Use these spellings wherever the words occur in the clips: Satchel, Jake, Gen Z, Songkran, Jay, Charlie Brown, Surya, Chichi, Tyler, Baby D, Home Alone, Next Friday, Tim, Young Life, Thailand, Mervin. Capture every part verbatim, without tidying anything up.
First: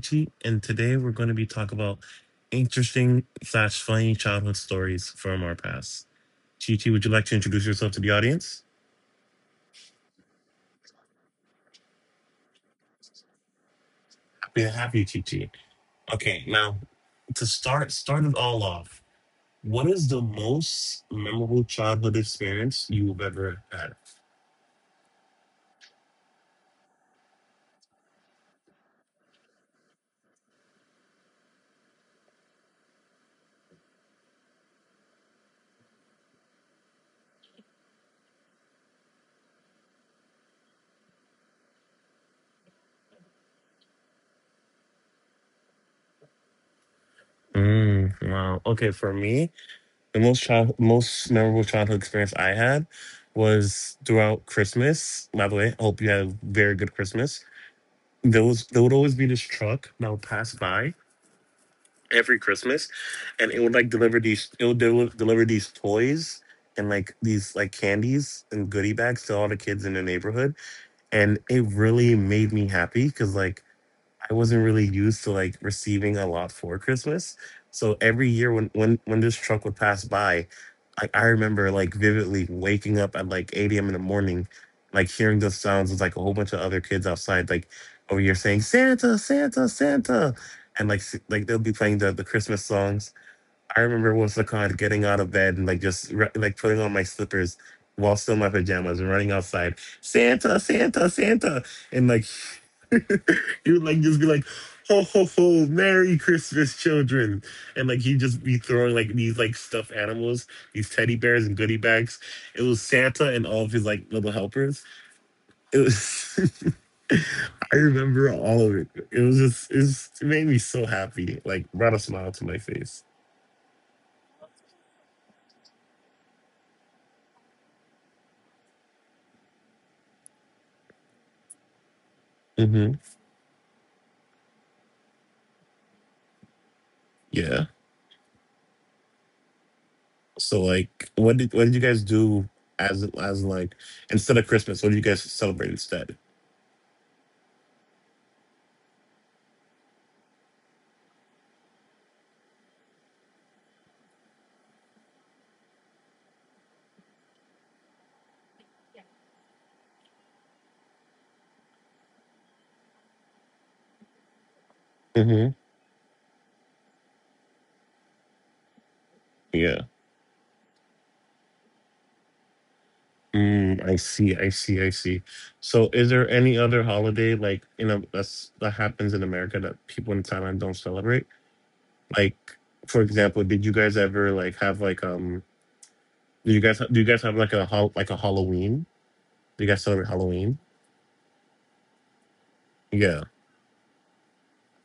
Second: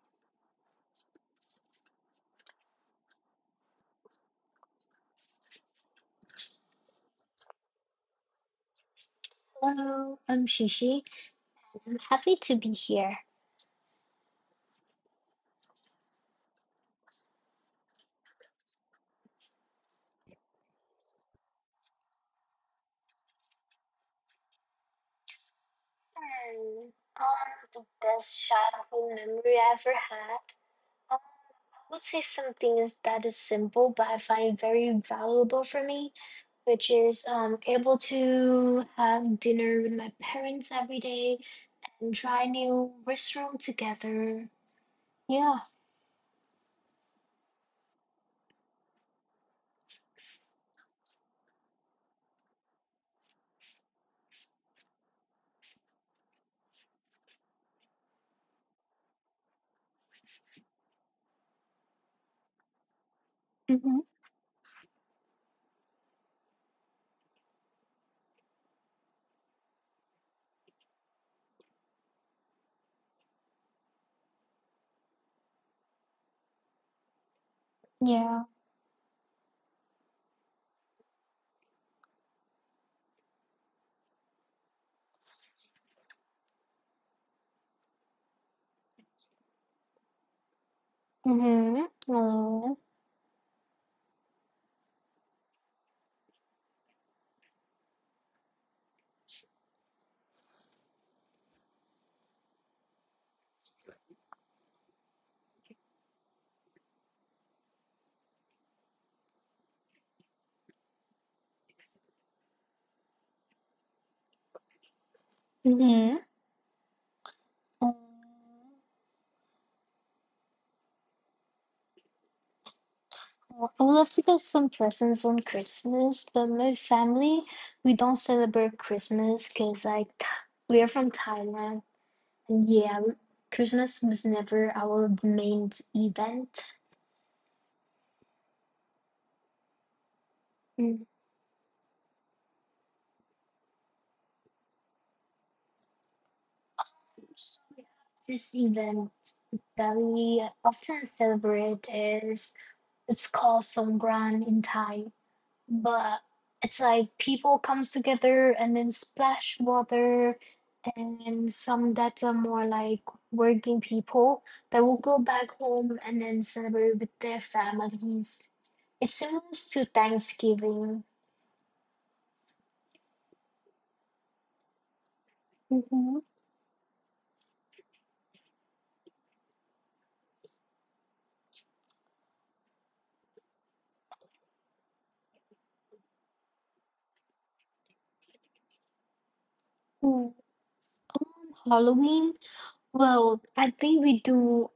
Chichi, and today we're going to be talking about interesting slash funny childhood stories from our past. Chichi, would you like to introduce yourself to the audience? Hello, I'm Shishi. I'm happy to be here. Happy to have you, Chichi. Okay, now to start start it all off, what is the most memorable childhood experience you've ever had? Hmm. Um, the best childhood memory I ever had. Um, I would say something is that is simple, but I find very valuable for me, which is um able to have dinner with my parents every day and try new restaurant together. Yeah. Mm, wow. Okay, for me, the most child most memorable childhood experience I had was throughout Christmas. By the way, I hope you had a very good Christmas there was There would always be this truck that would pass by every Christmas, and it would like Mhm. deliver these it would del- deliver these toys and like these like candies and goodie bags to all the kids in the neighborhood, and it really made me happy because like I wasn't really used to like receiving a lot for Christmas. So every Yeah. year when when when this truck would pass by, I, I remember like vividly waking up at like eight a m in the morning, like hearing those sounds with like a whole bunch of other kids outside, like over here saying Santa, Santa, Santa, and like s- like they'll be Mhm. playing the the Christmas Mm. songs. I remember once the con getting out of bed and like just re- like putting on my slippers while still in my pajamas and running outside, Santa, Santa, Santa, and like You would like just be like, ho ho ho, Merry Christmas, children. And like he'd just be throwing like these like stuffed animals, these teddy bears and goodie bags. It was Santa and all of his like little helpers. It Mhm. was I Oh. remember all of it. It was just it, was, it made me so happy. Like brought a smile to my face. Well, I would love to get some presents on Christmas, but my family, we don't celebrate Christmas because, like, Th- we are from Thailand. And hmm yeah, we- Christmas was never our main event. Yeah. So like Mm. what did what did you guys do as as like instead of Christmas, what did you guys celebrate instead? This event that we often celebrate is it's called Songkran in Thai. But it's like people comes together and then splash water, and some that are more like working people that will go hmm back home and then celebrate with their families. It's similar Yeah. to Thanksgiving. Mm, I see, I see, I see. So, is Hmm. there any other holiday like you know that's that happens in America that people in Thailand don't celebrate? Like, for example, did you guys ever like have like um? Do you guys do you guys have like a hol- like a Halloween? Do you guys celebrate Um, Halloween? Halloween, Yeah, well, I think we do,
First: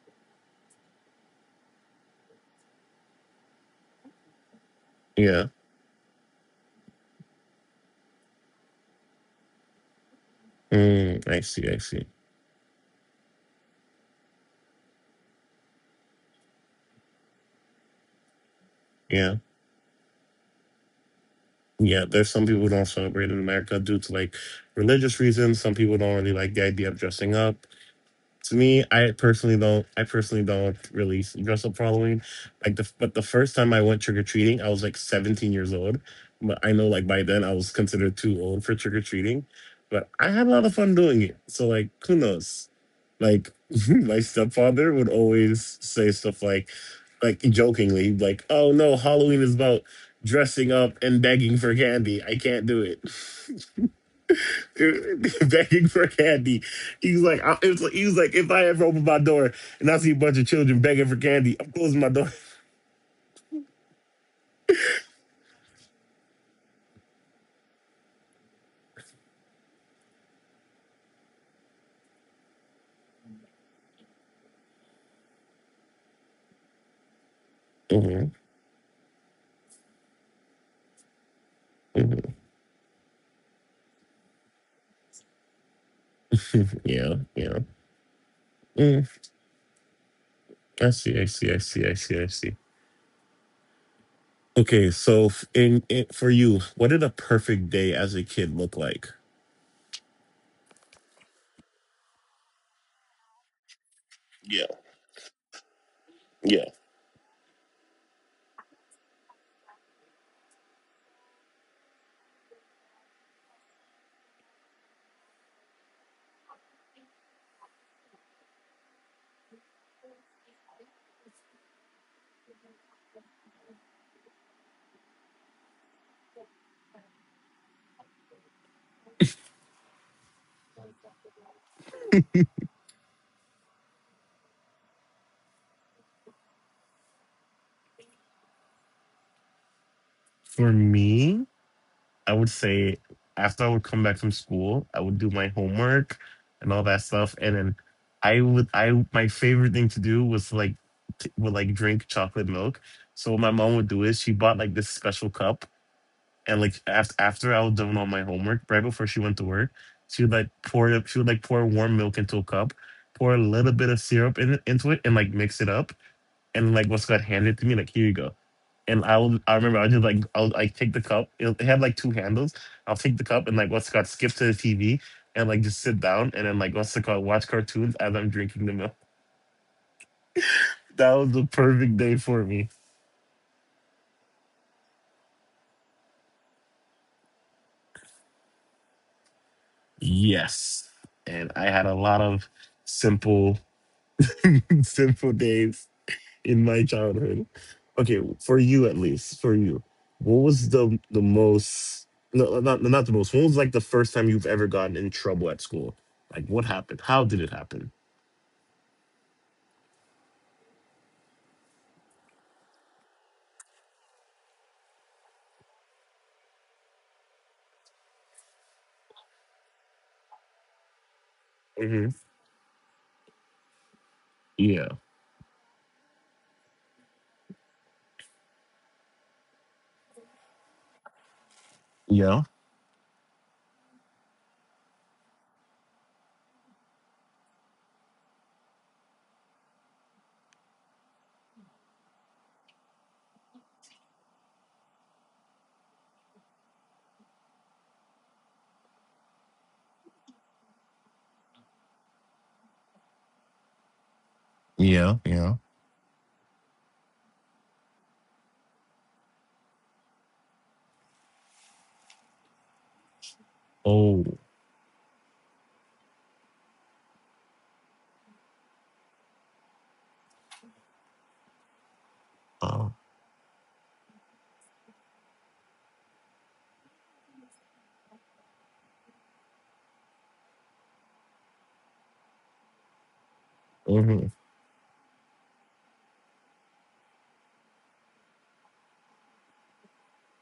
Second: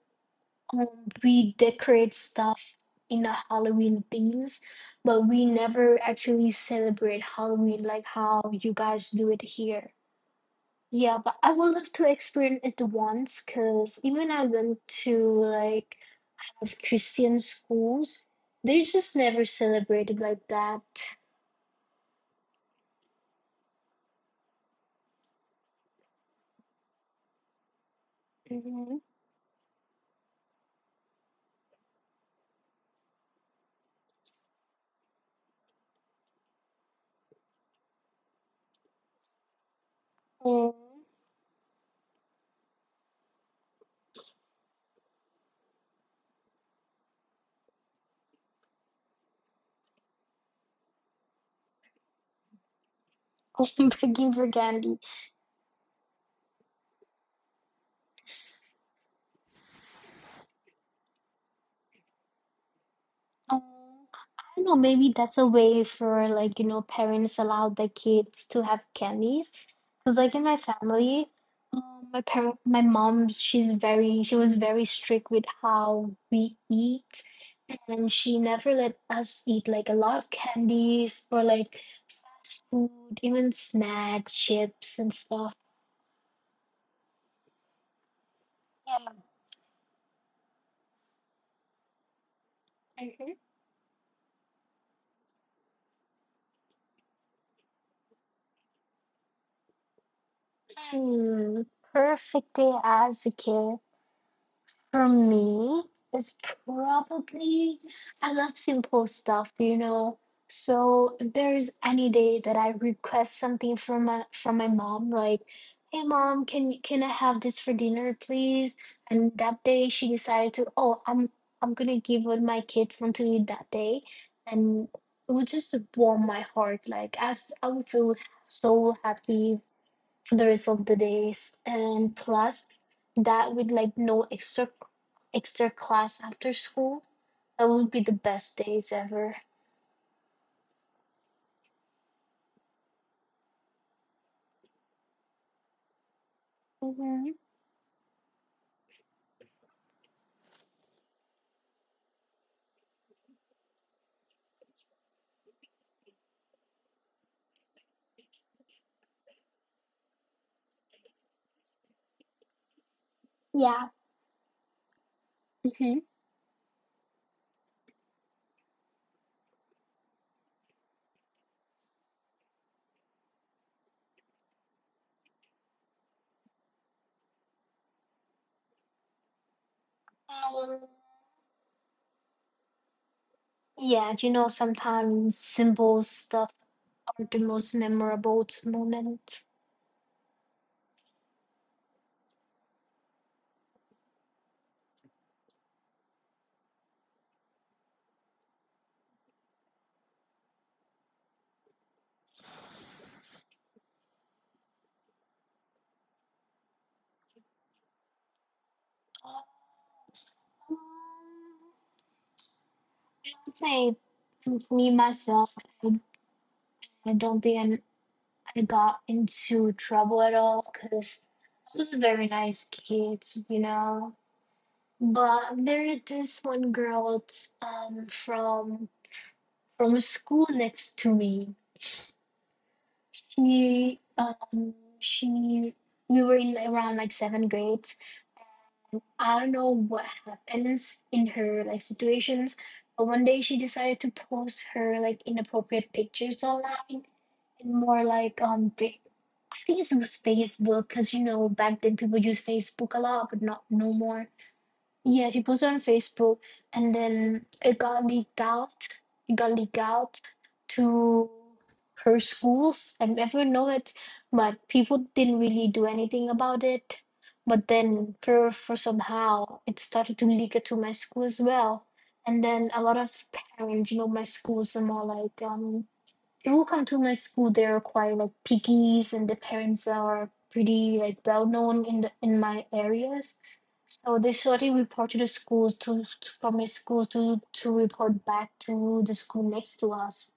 um, we decorate stuff in the Halloween themes, but we yeah. never actually celebrate Halloween like how you guys do it here. Yeah, Mm, but I I see, would I love see. to experience it once because even I went to like of Christian schools, they just Yeah, never celebrated like that. yeah. There's some people who don't celebrate in America due to like religious reasons. Some people don't really like the idea of dressing up to me, Mm-hmm. I personally don't. I personally don't really dress up for Halloween. Like the but the first time I went trick or treating, I was like seventeen years old. But I know like by then I was considered too old for trick or treating. But I had a lot of fun doing it. So like who knows? Like my stepfather would always say stuff like, like jokingly, like, "Oh no, Halloween is about dressing up and begging for candy. I can't do it." I'm begging for candy. Begging for candy. He's like, I, it was like, he was like, if I ever open my door and I see a bunch of children begging for candy, I'm closing my door. Oh, I don't know, maybe that's a way for, like, you know, parents allow their kids to have candies. Because like in my family, um, my parent, my mom, she's very, she was very strict with how we eat, and hmm she never let us eat like a lot of candies or like fast food, even snacks, chips and stuff. Yeah, yeah. Yeah. Mm, I see, I see, I see, I see, I see. Mhm. Okay, so f- in, in for you, what did a perfect day as a kid look like? Mm. Perfect day as a kid. Yeah, For me, it's yeah. probably I love simple stuff, you know. So if there's any day that I request something from my from my mom, like, "Hey mom, can can I have this for dinner, please?" And that day she decided to, "Oh, I'm I'm gonna give what my kids want to eat that day," and it would just warm my heart. Like, as I would feel so happy for the rest of the days, and plus that with like no extra extra class after school, that would be the best days ever. For me? I would say after I would come back from school, I would do my homework and all that stuff, Hmm. and then I would I my favorite thing to do was like t- would like drink chocolate milk. So what my mom would do is she bought like this special cup, and like after after I was done all my homework, right before she went to work, she would like pour it. She would like pour warm milk into a cup, pour a little bit Yeah. of syrup in, into it, and like mix it up, Hmm. and like what's got handed to me, like here you go and I would I remember I would just like I would like take the cup. It, it had like two handles. I'll take the cup and like what's it called skip to the T V and like just sit down and then like what's it called watch cartoons as I'm drinking the milk. um, That was the perfect day for me. yeah, you know sometimes simple stuff are the most memorable moments. Yes, and I had a lot of simple simple days in my childhood. Okay, for you at least for you, what was the the most no no, not not the most. What was like the first time you've ever gotten in trouble at school? Like what happened? How did it happen? Um, I would say m- me myself, I, I don't think I'm, I got into trouble at all because I was a Mhm. very nice kid, you know. Yeah, But there is this one girl t- um from from school next to me. yeah, She um she, we were in like, around like seventh grades. I don't know what happens in her like situations, but one day she decided to post her like inappropriate pictures online and more like um fa- I think it was Facebook because you know back then people use Facebook a lot, but not no more. yeah, Yeah, she yeah. posted on Facebook, and then it got leaked out. It got leaked out to her schools, and everyone know it, Oh, but people didn't really do anything about it. But then, for for somehow, it started to leak it to my school as well, and then a wow. lot of parents, you know, my schools are more like um who come to my school they're quite like piggies, and the parents are pretty like well known in the in my areas, so hmm they sort of report to the schools to, to from my school to to report back to the school next to us.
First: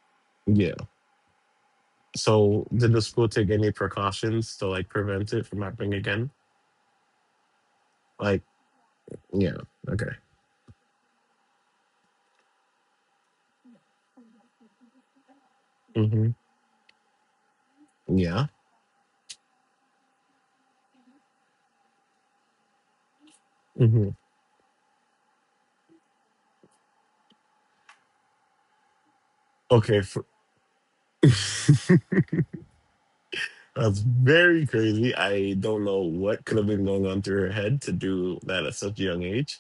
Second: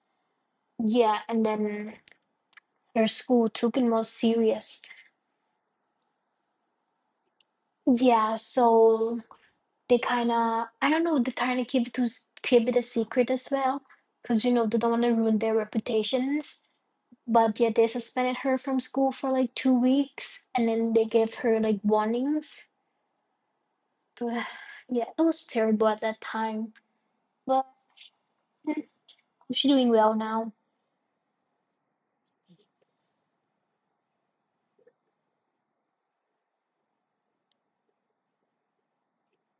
Yeah. Yeah, and then So, did the their school school take any took it more precautions to serious, like prevent it from happening again? yeah, Like, so yeah. they Okay. kind of, I don't know, they're trying to keep it to s- keep it a secret as well because you know they don't want to ruin their hmm reputations. But yet they suspended Yeah. her from school for like two weeks and then they gave her like warnings. hmm Yeah, it was terrible at that time. But she's doing Okay. well For, now. That's very crazy. I don't know what could have been going on through her head to do that at such a young age,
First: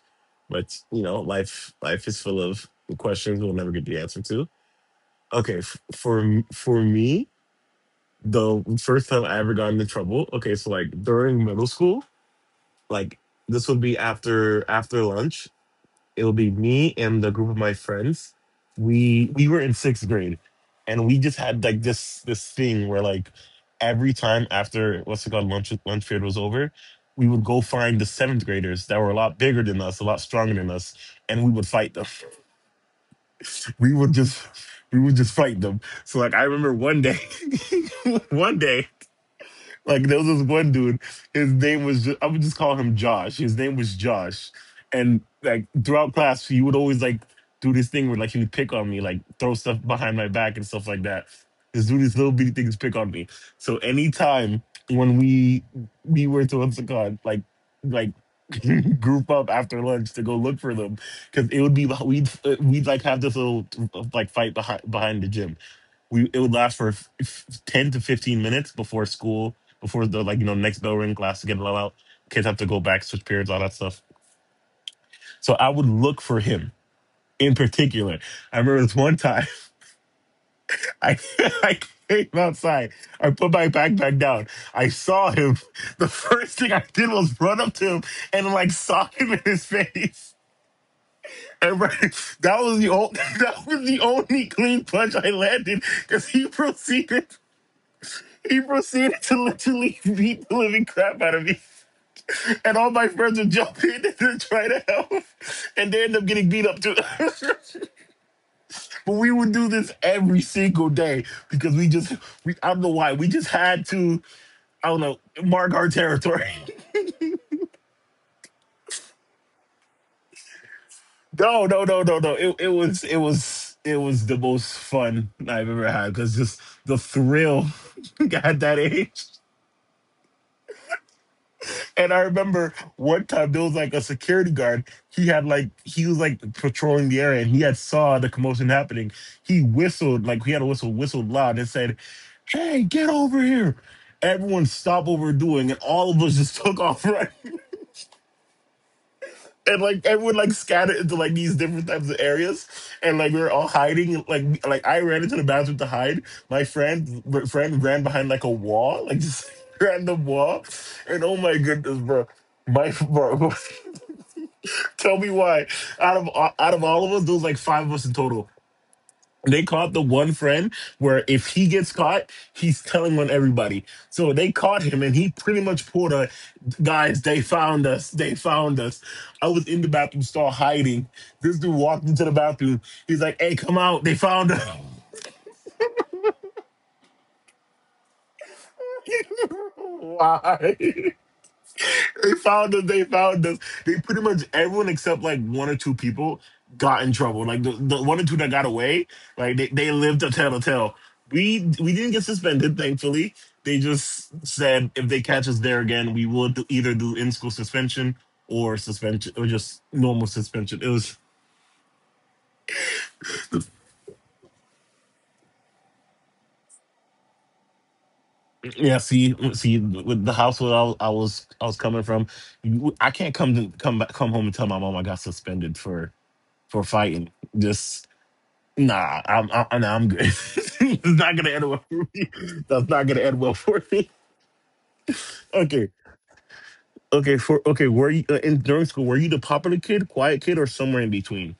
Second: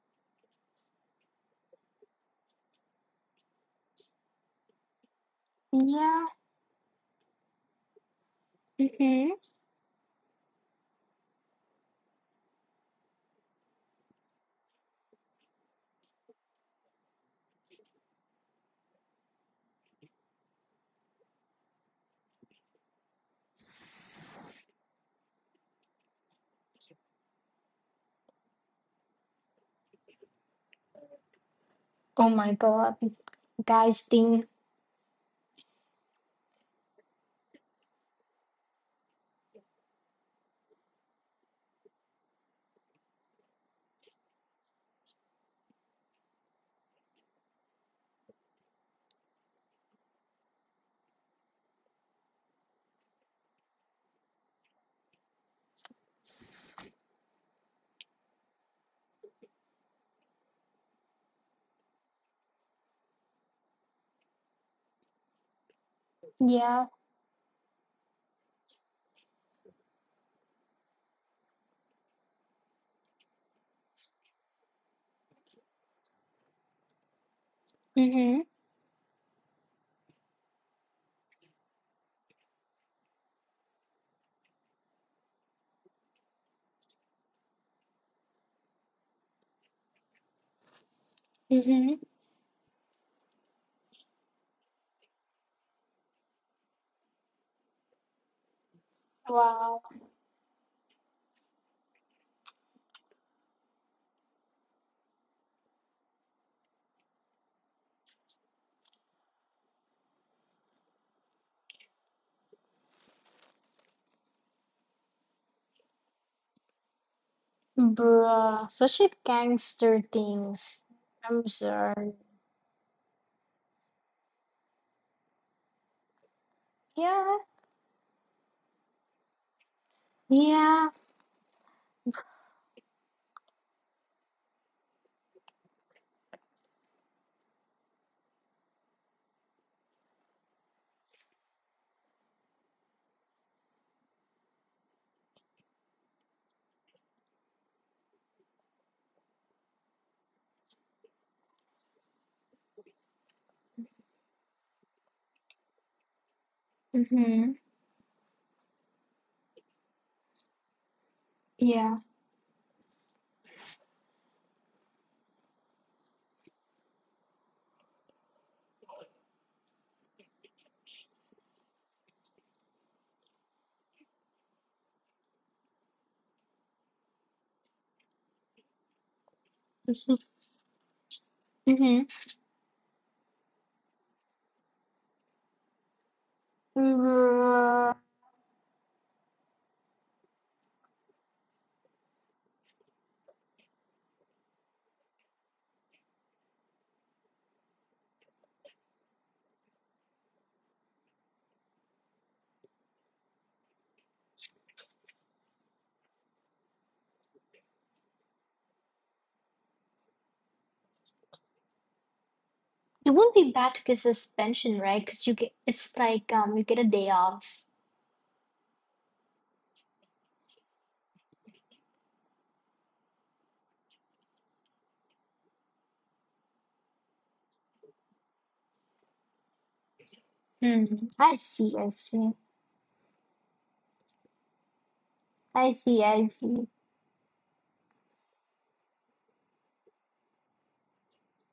but you know, life life is full of questions we'll never get the answer to. Okay. F- for Yeah. M- for me, the first time Mm-hmm. I ever got into trouble. Okay, so like during middle school, like this would be after after lunch. It'll be me and the group of my friends. We we were in sixth grade, and we just had like this this thing where like every time after what's it called lunch lunch period was over, we would go find the seventh graders that were a lot bigger than us, a lot stronger than us, and we would fight them. Oh my god. We Guys would just thing. we would just fight them. So like I remember one day, one day. Like there was this one dude. His name was ju- I would just call him Josh. His name was Josh, and like throughout class, he would always like do this thing where like he would pick on me, like throw stuff behind my back and stuff like that. Just do these little bitty things, pick on me. So anytime when we we were to what's it called, like like group up after lunch to go look for them because it would be we'd we'd like have this little like fight behind behind the gym. We it would last Yeah. for f- f- ten to fifteen minutes before school, before the like you know next bell ring class to get let out, kids have to go back switch periods all that stuff. So I would look for him in particular. Mm-hmm. I remember this one time, I I came outside. I put my backpack down. I saw him. The first thing I did was run up to him and like sock him in his face. And Mm-hmm. right, that was the only that was the only clean punch I landed because he proceeded he proceeded to Wow. literally beat the living crap out of me. And all my friends would jump in and try to help. And they end up getting beat up too. But we would do this every single day because we just, we, I don't know why, we just had to, I don't know, mark our territory. Bruh. Such a gangster things. I'm No, no, no, sorry. no, no. It, it was, it was, it was the most fun I've ever had because just the Yeah. thrill at that age. Yeah. And I remember one time there was like a security guard. He had like he was like patrolling the area, and he had saw the commotion happening. He whistled like he had a whistle, whistled loud, and said, "Hey, get over here!" Everyone stopped what we're doing, and all of us just took off running. And like everyone like scattered into like these different types of areas, and like we were all hiding. Like like I ran into the bathroom to hide. My friend Mm-hmm. friend ran behind like a wall, like just random wall. And oh my goodness, Yeah. bro. My bro, tell me why. Out of out of all of us, there was like five of us in total. They caught the one friend where if he gets caught, he's telling on everybody. So they caught him and he pretty much pulled a guys, they found us. They found us. I was in the Mm-hmm. bathroom stall hiding. This dude walked Mm-hmm. into the bathroom. He's like, hey, come out. They found us. Bruh. Why? They found us. They found us. They pretty much everyone except like one or two people got in trouble. Like the, the one or two that got away, like they, they lived to tell the tale. We we didn't get suspended, thankfully. They just said if they catch us there again, we will do, either do in school suspension or suspension or just normal suspension. It was It wouldn't be bad to get suspension, right? Because you get it's like um you get a day off. yeah. See see with the household where I, was- I was I was coming from, you- I can't come to, come back come home and tell my mom I got suspended for for fighting. Just. Nah, I'm I'm, nah, I'm good. It's Hmm. not gonna end I well for see. I me. see. That's not gonna end well for me. Okay, I see. I see. okay, for okay. Were you uh, in during school? Were you the popular kid, quiet kid, or somewhere in between?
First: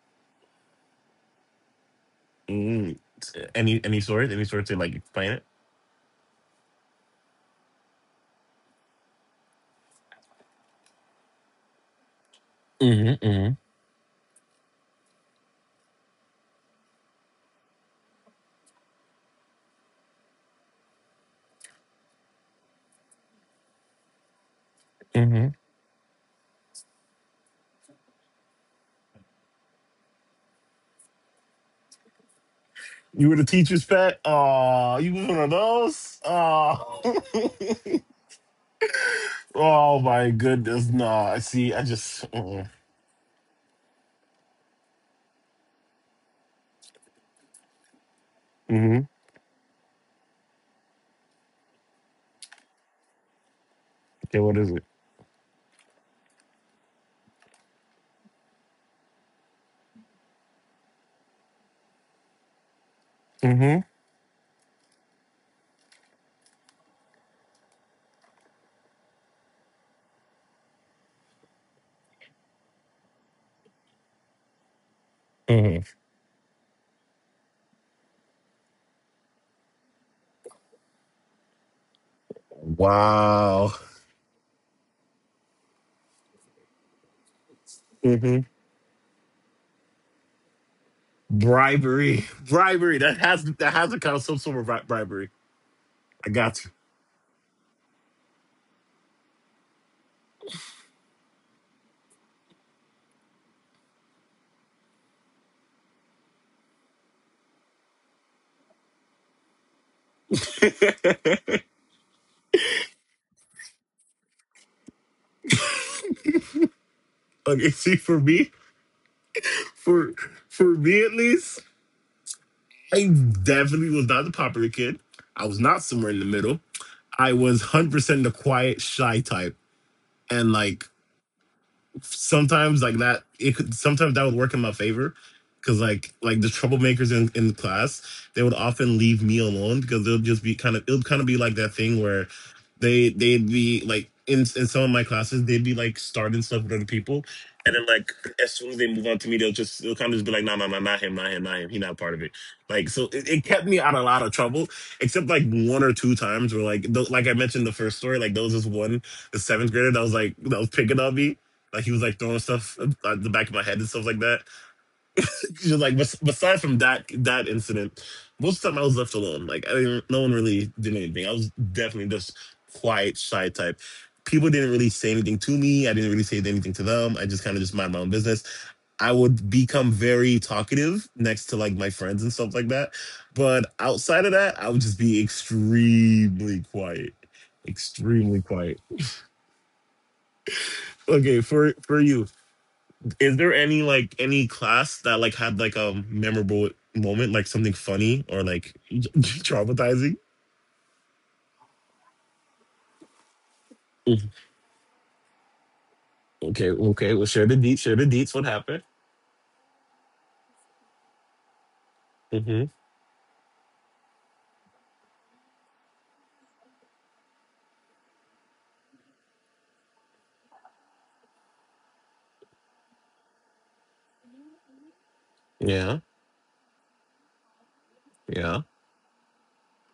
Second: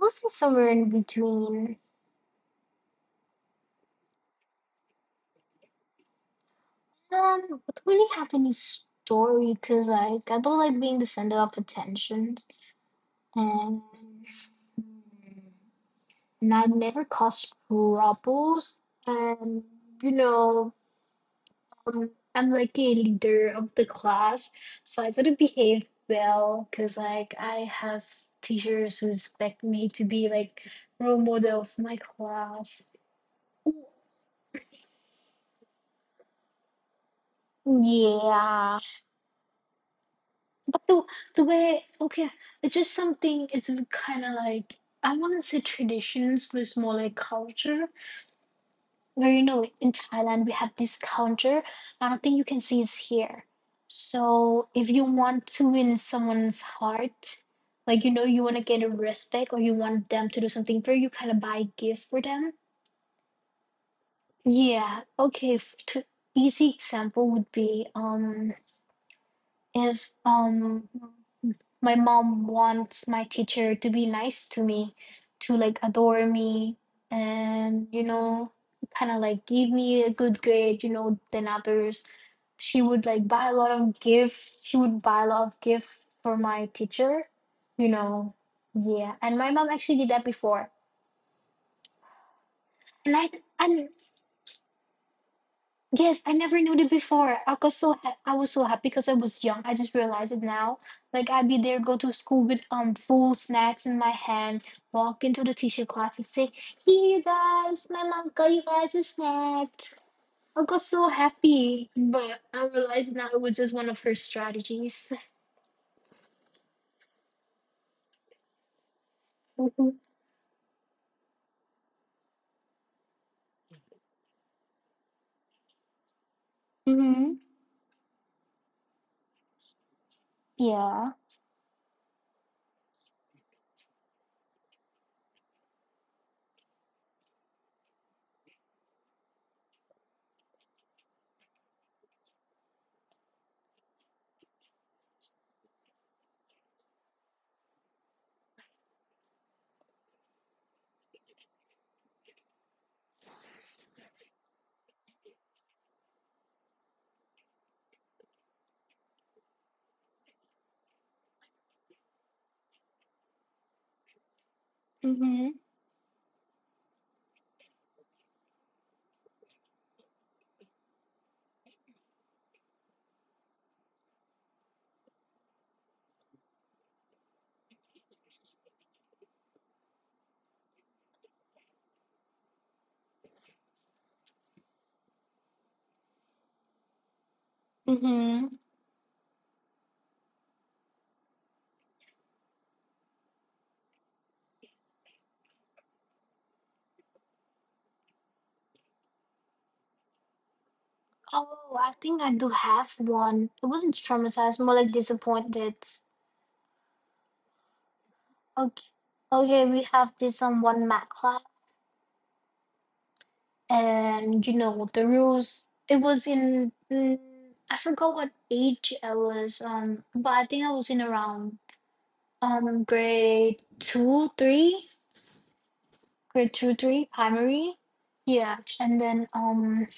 Also somewhere in between. Mm. Any any sort, any sort to like explain it. Um, I don't really have any story because like I don't like being the center of attention, Mm-hmm, mm-hmm, and hmm, and I never caused troubles, and you know. Um, I'm like a leader of the class, so I gotta mm-hmm. behave well because like I have teachers who expect me to be like role model of my class. You were the teacher's pet. Oh, you was one of those. Oh, Yeah, oh my goodness. the Nah, I the see. I way okay, just mm. it's just something. It's kind of like I wouldn't say traditions, but it's more like culture. Where you know in Thailand we have this counter. I don't think you can see it's here. Okay. What So is if it? you want to win someone's heart, like you know you want to get a respect or you want them to do something for you, kind of buy a gift for them. Yeah. Okay. F- to, easy example would be um if um my mom wants my teacher to be nice to me, to like hmm adore me, and you know kind of like give me a good grade, you know, than others, she would like buy a lot Wow. of gifts she would buy a lot of gifts for my teacher, you know. Yeah, and my mom actually did that before. Bribery, bribery. And That I has that and has a kind of some sort of bri- bribery. Yes, I I never knew got you. it before. I was so ha- I was so happy because I was young. I just realized it now. Like I'd be there, go to school with um full snacks in my hand, walk into the teacher class and say, "Here, guys, my mom got you guys a snack." I was so happy, but I realized now it was just one of her strategies. Okay, see, for me, Mhm. for for me at least, I definitely was not the popular kid. I was not somewhere in the middle. I Mhm. was one hundred percent the quiet, shy type, and like Yeah. sometimes like that it could sometimes that would work in my favor because like like the troublemakers in in class they would often leave me alone because they'll just be kind of it'll kind of be like that thing where they they'd be like in in some of my classes they'd be like starting stuff with other people and then like as soon as they move on to me they'll just they'll kind of just be like no no no not him not him not him he's not part of it like so it, it kept me out of a lot of trouble except like one or two times where like th- like I mentioned the first story like there was this one the seventh grader that was like that was picking on me like he was like throwing stuff at the back of my head and stuff like that. Mhm. Just like bes- aside from that that incident, most of the time I was left alone. Like I didn't, no one really did anything. I was definitely just quiet, shy type. People didn't really say anything to me. I didn't really say anything to them. I just kind of just mind my own business. I would become very talkative next to like my friends and stuff like that. But outside of that, I would just be extremely quiet. Extremely Mhm. quiet. Okay, for for you, is there any like any class that like had like a memorable moment, like something funny or like traumatizing? Oh, I think I do have one. It wasn't Mhm. traumatized, more like disappointed. Okay, okay. Well, share the deets. Share the deets. What happened? Okay, okay, we have this on one math class, hmm and you know the rules. It was in mm, I forgot what age I was, um, but I think I was in around um grade two, three, Yeah, grade two, three, primary. Yeah, yeah, and then um,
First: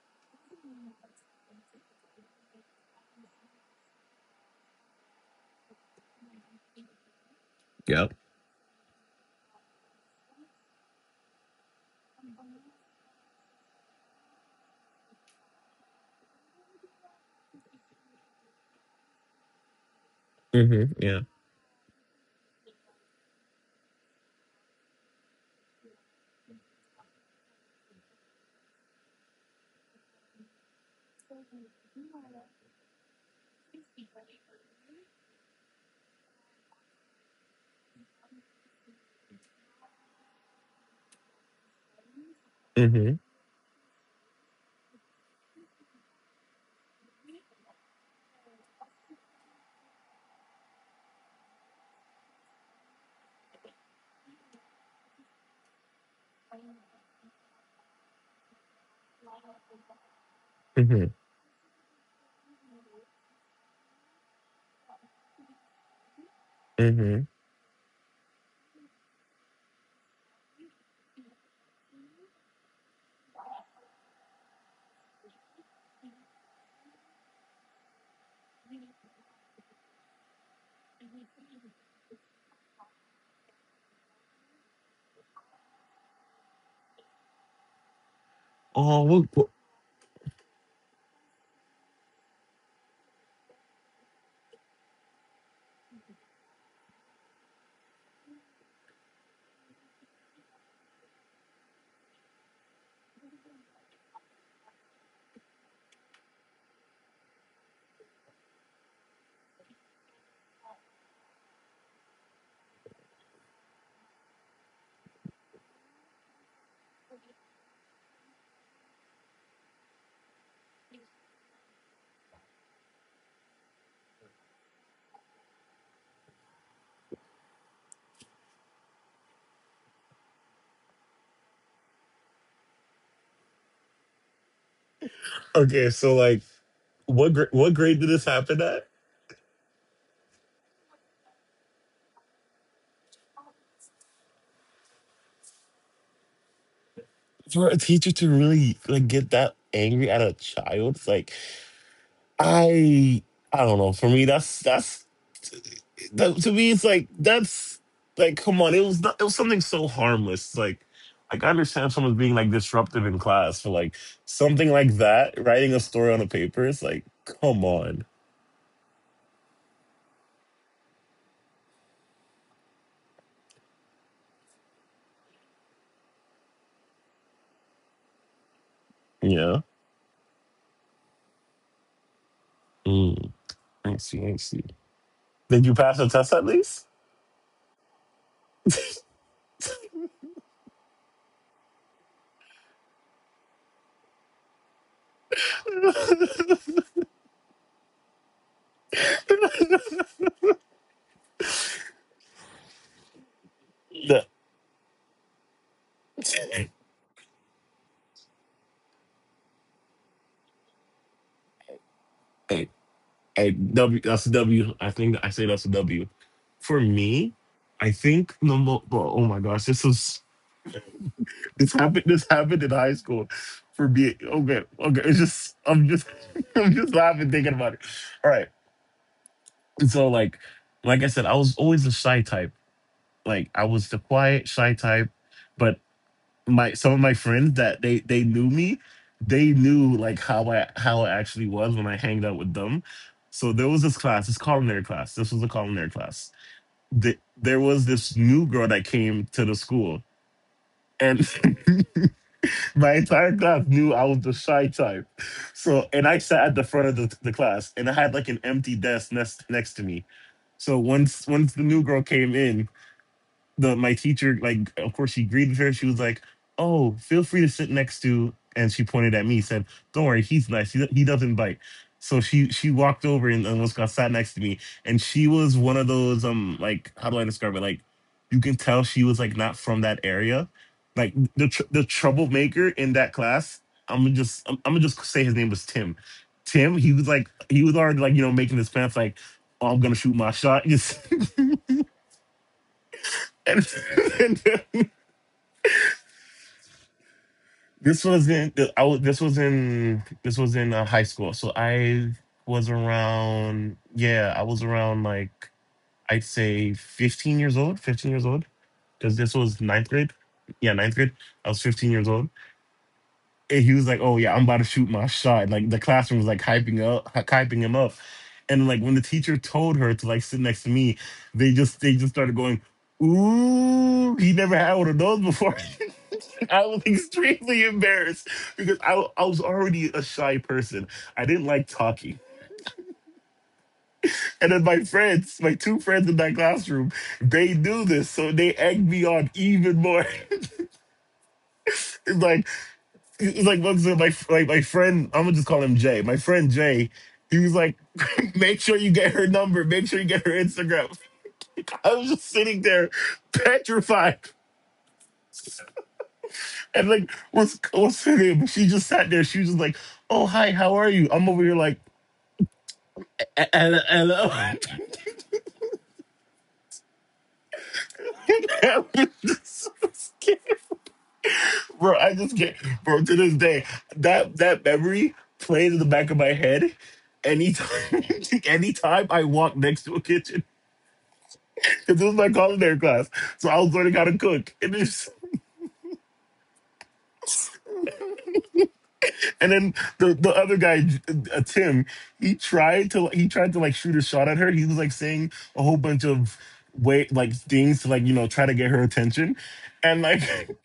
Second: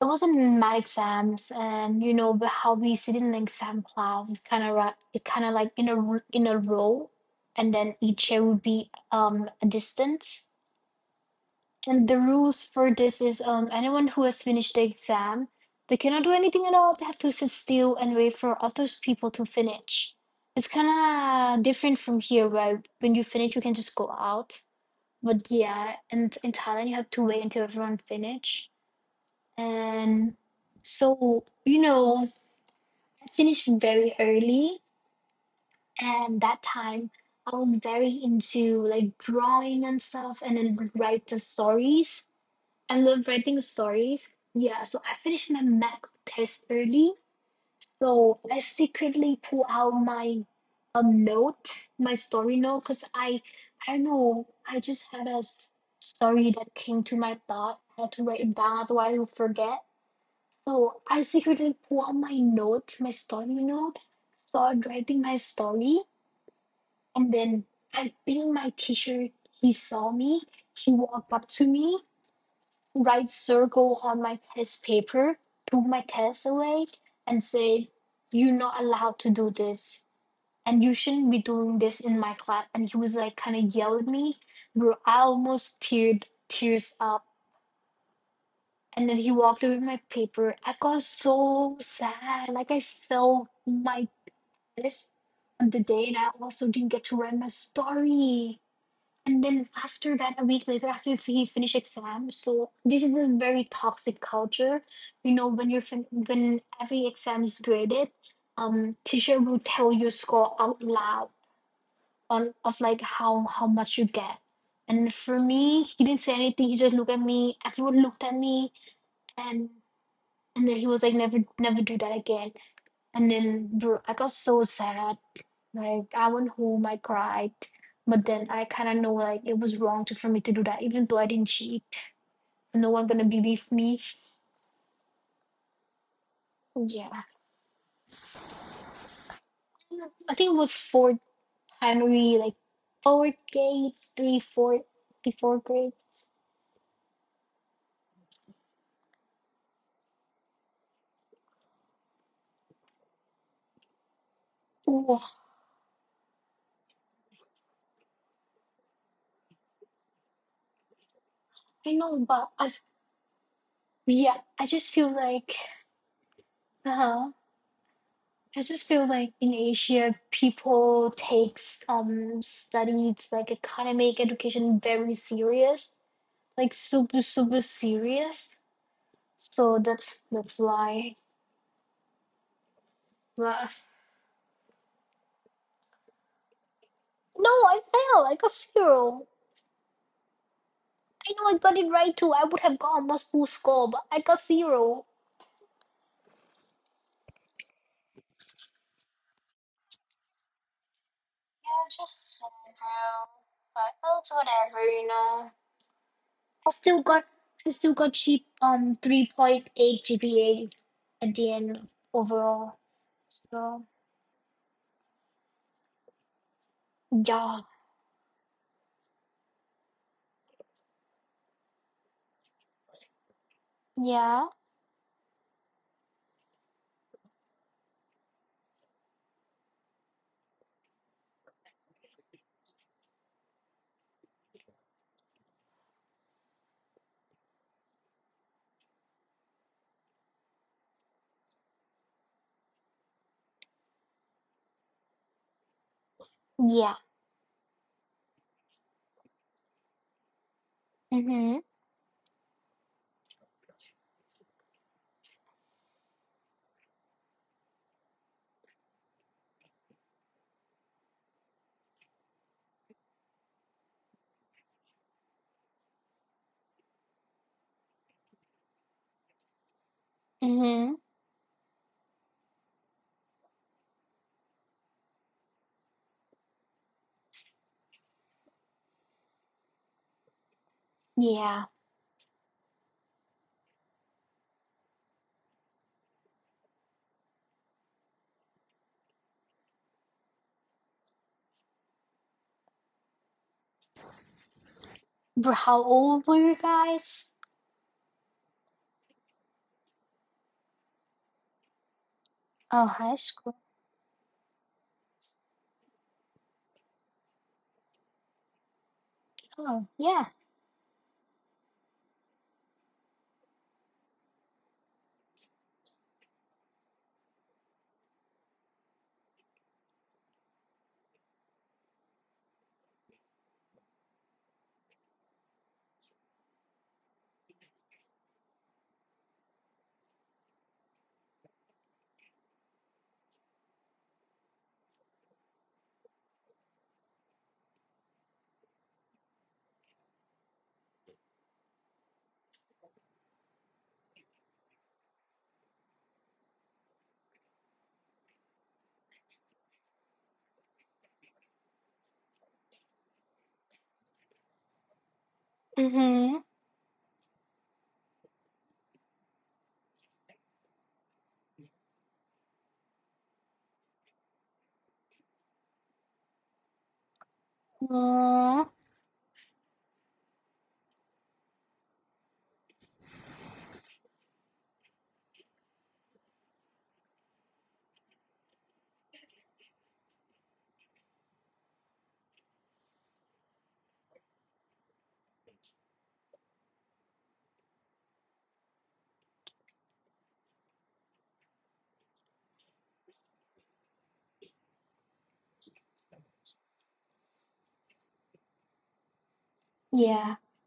it wasn't in my exams, and you know, but how we sit in an exam class is kind of right. It kind of like in a r- in a row, and then yep. each year would be um a distance. And the rules for this is um, anyone who has finished the exam, they cannot do anything at all. They have to sit still and wait for other people to finish. It's hmm Yeah. kind of different from here, where when you finish, you can just go out. But yeah, and in Thailand, you have to wait until everyone finish. And so, you know, I finished very early, and that time I was very into like drawing and stuff, and then write the stories. I hmm love writing stories. Yeah, so I finished my medical test early. So I secretly pull out my um note, my story note, because I I don't know, I just had a s- story that came to my thought. I had to write it down, otherwise I'll forget. So hmm I secretly pull out my note, my story note, started writing my story, hmm and then I think my teacher he saw me. He walked up to me. Write circle on my test paper, took my test away, and said, "You're not allowed to do this. And you shouldn't be doing this in my class." And he was like, kind of yelled at me. Bro, I almost teared tears up. And then he walked away with my paper. I got so sad. Like, I felt my this on the day, and I also didn't get to write my story. And then after that, a week later, after he finish exam, so this is a very toxic culture. You know, when you're fin- when every exam is graded, um, teacher will tell you score out loud on of like how how much you get. And for me, he didn't say anything. He just looked at me. Everyone looked at me, and and then he was like, "Never, never do that again." And then, bro, I got so sad. Like I went home, I cried, but then I kind of know like it was wrong to, for me to do that, even though I didn't cheat. No one gonna believe me. Okay, so like, Yeah, what gra- what grade did this happen at? I think it was fourth primary, like fourth grade, three four, three, four, three, four grades. For a teacher to really like get that angry at a child, it's like I I don't know. For me, that's that's Oh, that to me it's like that's like come on it was not, it was something so harmless. It's like like I I understand someone's know, being like but I, disruptive in class for like yeah, I something just like feel that, like, writing a story on a paper, it's uh, like huh. come on I just feel like in Asia, people takes um studies like academic education very serious, like super super serious. yeah So that's that's why. mm, Ugh. I see I see. Did you pass the test at least? No, I failed. I got zero. I know I got it right too. I would have gotten much full score, but I got zero. Yeah, just zero. But well, The- it's whatever, you know. I still got I still got cheap um three point eight G P A at the end Hey, overall. hey, So W that's a W, I think I say that's a W for me. yeah. I think no. Mo- well, oh my gosh, this was This happened. This happened in high school. For me, Yeah. okay, okay. It's just I'm just I'm just laughing thinking about it. All right. And so like like I said, I was always a shy type. Like I was the quiet shy type, but my some of my friends that they they knew me, they knew like how I how I actually was when I hanged out with them. So there was this class, this culinary class. This was a culinary class. Yeah. The, there was this new girl that came to the school, and Mm-hmm. my entire class knew I was the shy type. So, and I sat at the front of the, the class, and I had like an empty desk next next to me. So once once the new girl came in, the my teacher like of course she agreed with her, she was like, "Oh, feel free to sit next to," and she pointed at me, said, "Don't worry, he's nice, he, Mm-hmm. he doesn't bite." So she she walked over and almost got sat next to me, and she was one of those um like, how do I describe it, like, you can tell she was like not from that area, like the tr- Yeah. the troublemaker in that class. I'm gonna just i'm, I'm gonna just say his name was Tim. Tim, he was like, he was already like, you know, making his pants like, "Oh, I'm gonna shoot my shot." Just and Bro, how old were you guys? this was in th- I was this was in this was in uh, high school. So I was Oh, high school. around, yeah, I was around like, I'd say fifteen years old, fifteen years old, cuz this was Oh, ninth grade. yeah. Yeah, ninth grade. I was fifteen years old. And he was like, "Oh yeah, I'm about to shoot my shot." Like the classroom was like hyping up hy- hyping him up. And like when the teacher told her to like sit next to me, they just they just started going, "Ooh, he never had one of those before." I was extremely embarrassed because I, I was already a shy person. I didn't like talking. And then my friends, my two friends in that classroom, they knew this, so they egged me on even more. It's like it's like what's it, my like my friend, I'm gonna just call him Jay. My friend Jay, he was like, "Make sure you get her number, make sure you get her Instagram." I was just sitting there petrified. Mm-hmm. And like what's what's her name? She just sat there, she was just like, "Oh hi, how are you?" I'm over here like, "Hello." Aw, Bro, I just can't. Bro, to this day, that that memory plays in the back of my head. Anytime, anytime I walk next to a kitchen, because this was my culinary class, so I was learning how to cook. And it's, and then the the other guy, uh, Tim, he tried to, he tried to like shoot a shot at her. He was like saying a whole bunch of way like things to like you know try to get her attention, and like. yeah,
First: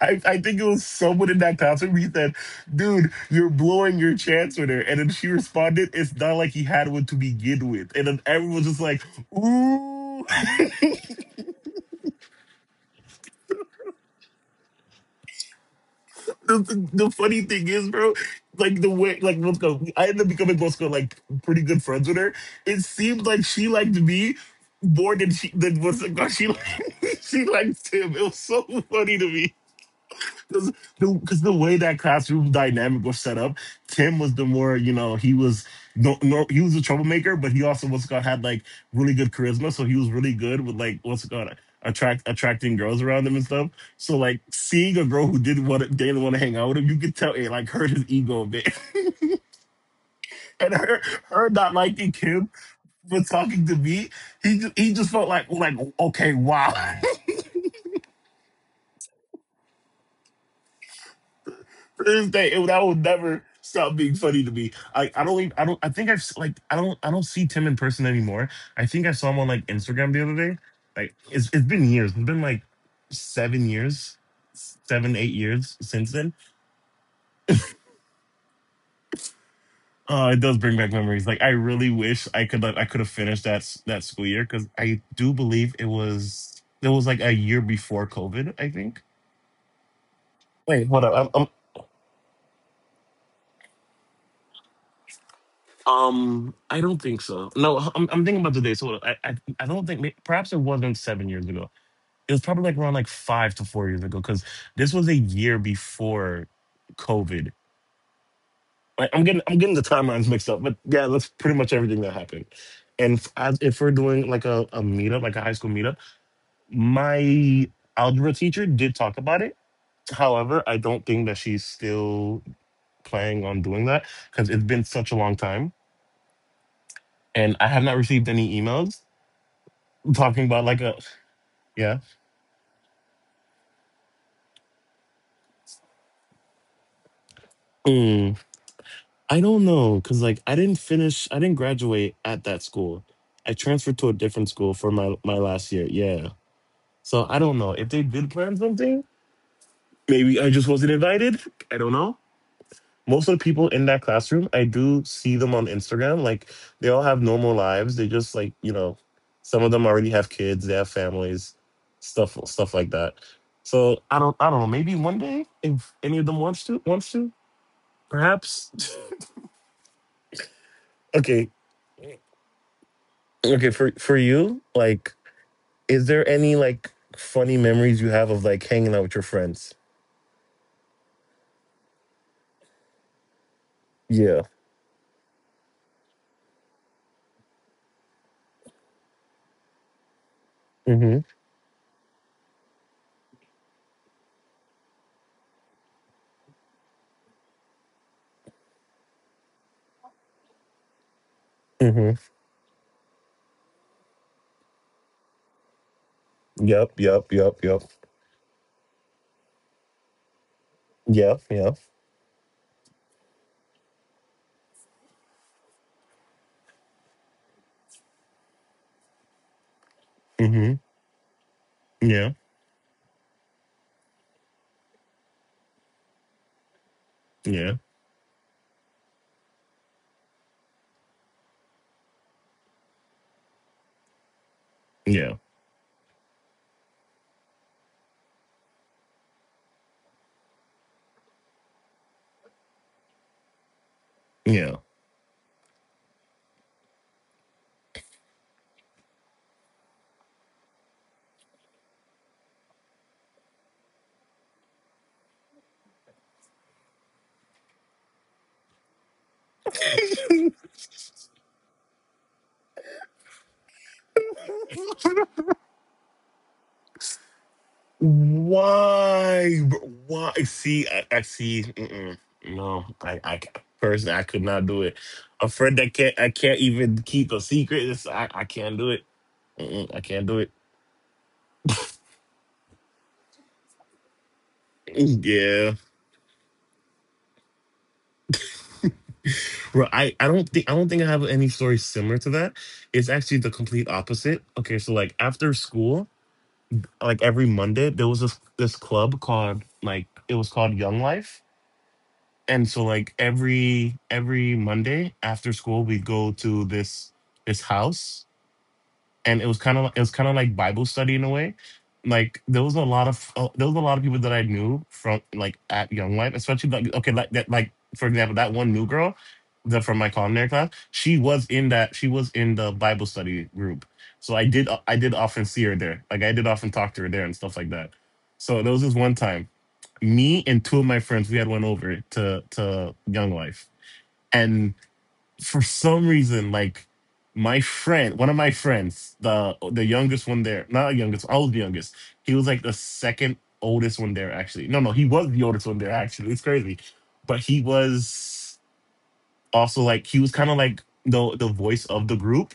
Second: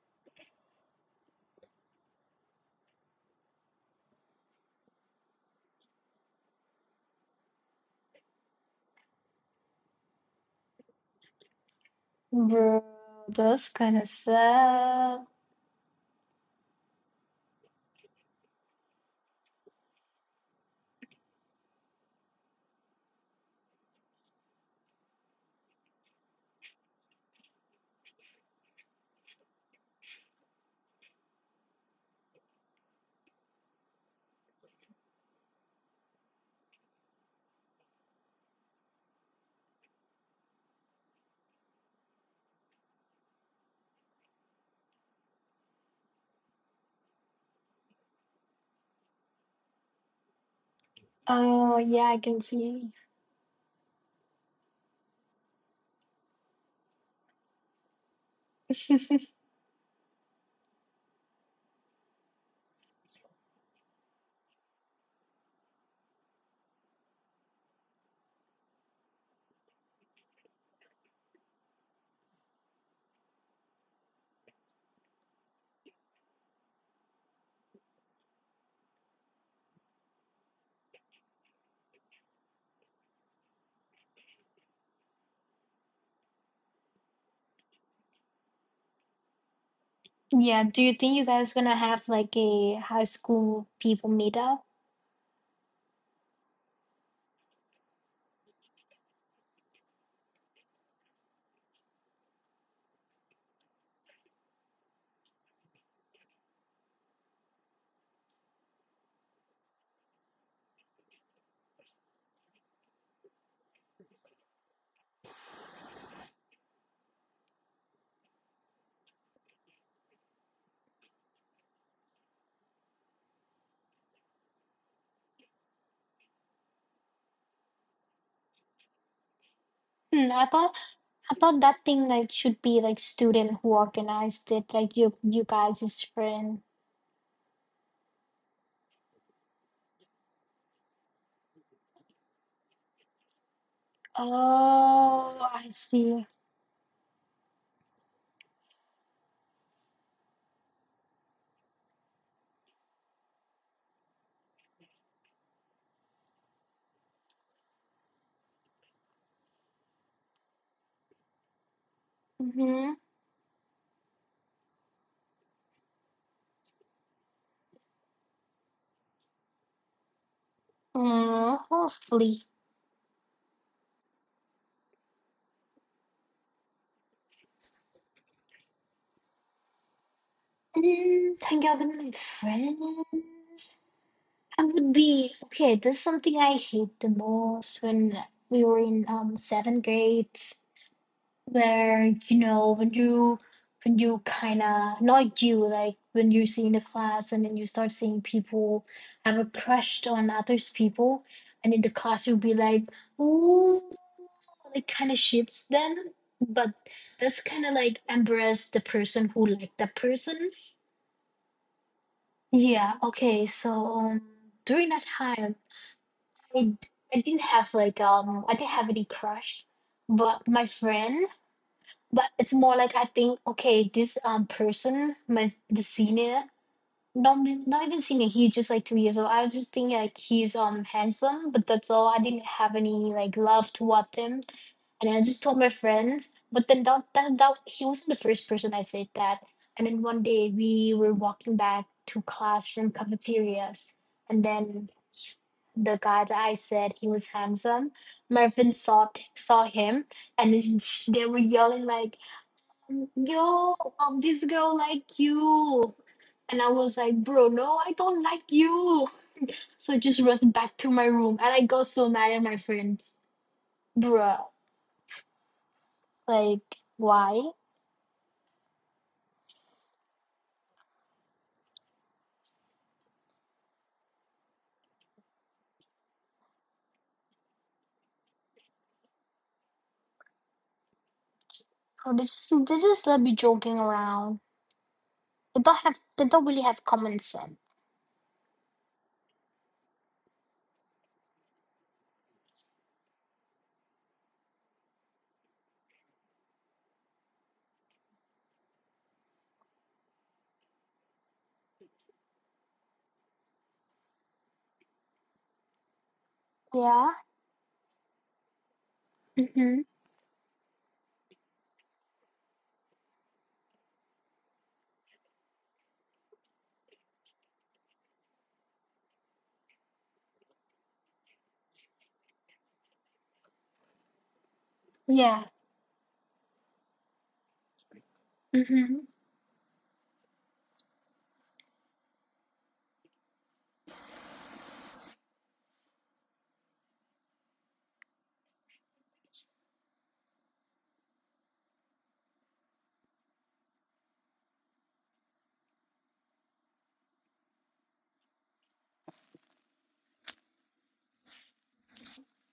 I, I think it was someone in that concert. He said, "Dude, you're blowing your chance with her," and then she responded, "It's not like he had one to begin with." And then everyone's just like, "Ooh." bro, that's kind of sad. The, the, the funny thing is, bro, like the way, like let I ended up becoming let like pretty good friends with her. It seemed like she liked me more than she than was she liked, she liked him. It was so funny to me. Because the, 'cause the way that classroom dynamic was set up, Tim was the more, you know, he was no, no he was a troublemaker, but he also was got had like really good charisma, so he was really good with like what's it called, attract attracting girls around him and stuff. So like seeing a girl who didn't want to didn't want to hang out with him, you could tell it like hurt his ego a bit, and her her not Oh, yeah, liking I can Kim see. but talking to me, he just, he just felt like like okay wow. To this day, it, that will never stop being funny to me. I, I don't even, I don't I think I've s- like I don't I don't see Tim in person anymore. I think I saw him on like Instagram the other day. Like it's it's been years. It's been like seven years, seven eight years since then. Uh, it does bring back memories. Like I really wish I could like I could have finished that s- that school year because I do believe it was it was like a year before COVID. I think. Yeah, do Wait, you hold think you up. guys gonna have like a high school people meetup? Um, I don't think so. No, I'm, I'm thinking about the dates. Hold on. I, I, I don't think, may- perhaps it wasn't seven years ago. It was probably like around like five to four years ago because this was a year before COVID. I, I'm getting, I'm getting the timelines mixed up, but yeah, that's pretty much everything that happened. And f- as, if we're doing like a, a meetup, like a high school meetup, my algebra teacher did talk about it. However, I don't think that she's still planning on doing that because it's been such a long time and I have not received any emails Hmm, talking I about thought like a I thought that yeah. thing like should be like student who organized it, like you you guys is friend. Mm, I don't know, cause like I didn't finish, I didn't graduate at that school. I transferred to a different school for my my Oh, last I year. see. Yeah, so I don't know if they did plan something. Maybe I just wasn't invited. I don't know. Most of the people in that classroom, I do see them on Instagram. Like they all have normal lives. They just like you know, some of them already have kids. They have families, stuff stuff like Mm-hmm. that. So I don't I don't know. Maybe one day if any of them wants to wants to perhaps. Okay, Oh, hopefully. okay. For for you, like, is there any like funny memories you have of like hanging out with your friends? Mm, hang out with my friends. Yeah. I would be okay. This is something I hate the most when we were in um seventh grades, Mm-hmm. where you know when you when you kind of not you like when you're seeing the class and then you start seeing people have a crush on others people, and in the Mm-hmm. class you'll be like, ooh, like kind of ships them, but Yep. Yep. that's Yep. kind of Yep. like embarrass the person who liked that person. Yeah. Yeah. Yeah. Okay. So um, during that time. I I d- I didn't have like um I didn't have any crush, but my Mm-hmm. friend. But Yeah. it's more like I think okay, this um person, my the senior not Yeah. not even seen it. He's just like two years old. I was just thinking like he's um handsome, but that's all. I didn't have any like love toward him, and I Yeah. just told my friends. But then that that, that he wasn't the first person I said that. And then one day we were walking back to class from cafeterias, and Yeah. then the guy that I said he was handsome, Mervin saw saw him, and then sh- they were yelling like, "Yo, um, this girl like you." And I was like, bro, no, I don't like you. So I just rushed back to my room and I got so mad at my friends. Bruh, like, why? Why, bro? Why? See, I, I see. Mm-mm. No, I, I ca- personally, I could not do it. A friend that can't, I can't even keep a secret. It's, I, I can't do it. Mm-mm, I can't do it. Oh, they just, they just let me joking around. They don't Yeah. have, they don't really have common sense. Bro, I, I don't think I don't think I have any story similar to that. It's actually the complete opposite. Okay, so like after school, like every Monday, there was this this club called like it was called Young Life. And so like every every Monday after school we go to Yeah. this this house and it was kind Mm-hmm. of it was kind of like Bible study in a way. Like there was a lot of uh, there was a lot of people that I knew from like at Young Life, especially like okay like that like for example that one new girl that from my culinary class she was in that she was in the Bible study group, so I did I did often Yeah. see her there like I did often talk to her there and stuff like that. So there was this Mm-hmm. one time me and two of my friends we had went over to to Young Life for some reason, like my friend, one of my friends, the the youngest one there, not youngest, I was the youngest. He was like the second oldest one there, actually. No, no, he was the oldest one there, actually. It's crazy, but he was also like he was kind of like the the voice of the group.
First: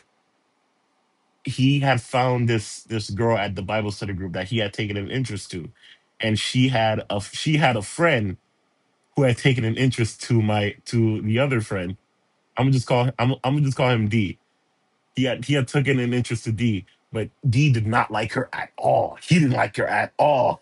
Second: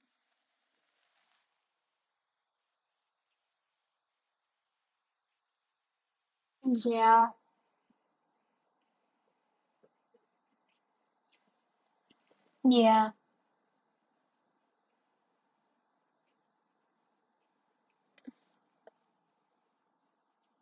He had found this this girl at the Bible study group that he had taken an interest to, and she had a Yeah. she had a friend who had taken an interest to my to the other friend. I'm gonna just Yeah. call I'm I'm gonna just call him D. He had he had taken an interest to D, but D did not like her at all. He didn't like her at all.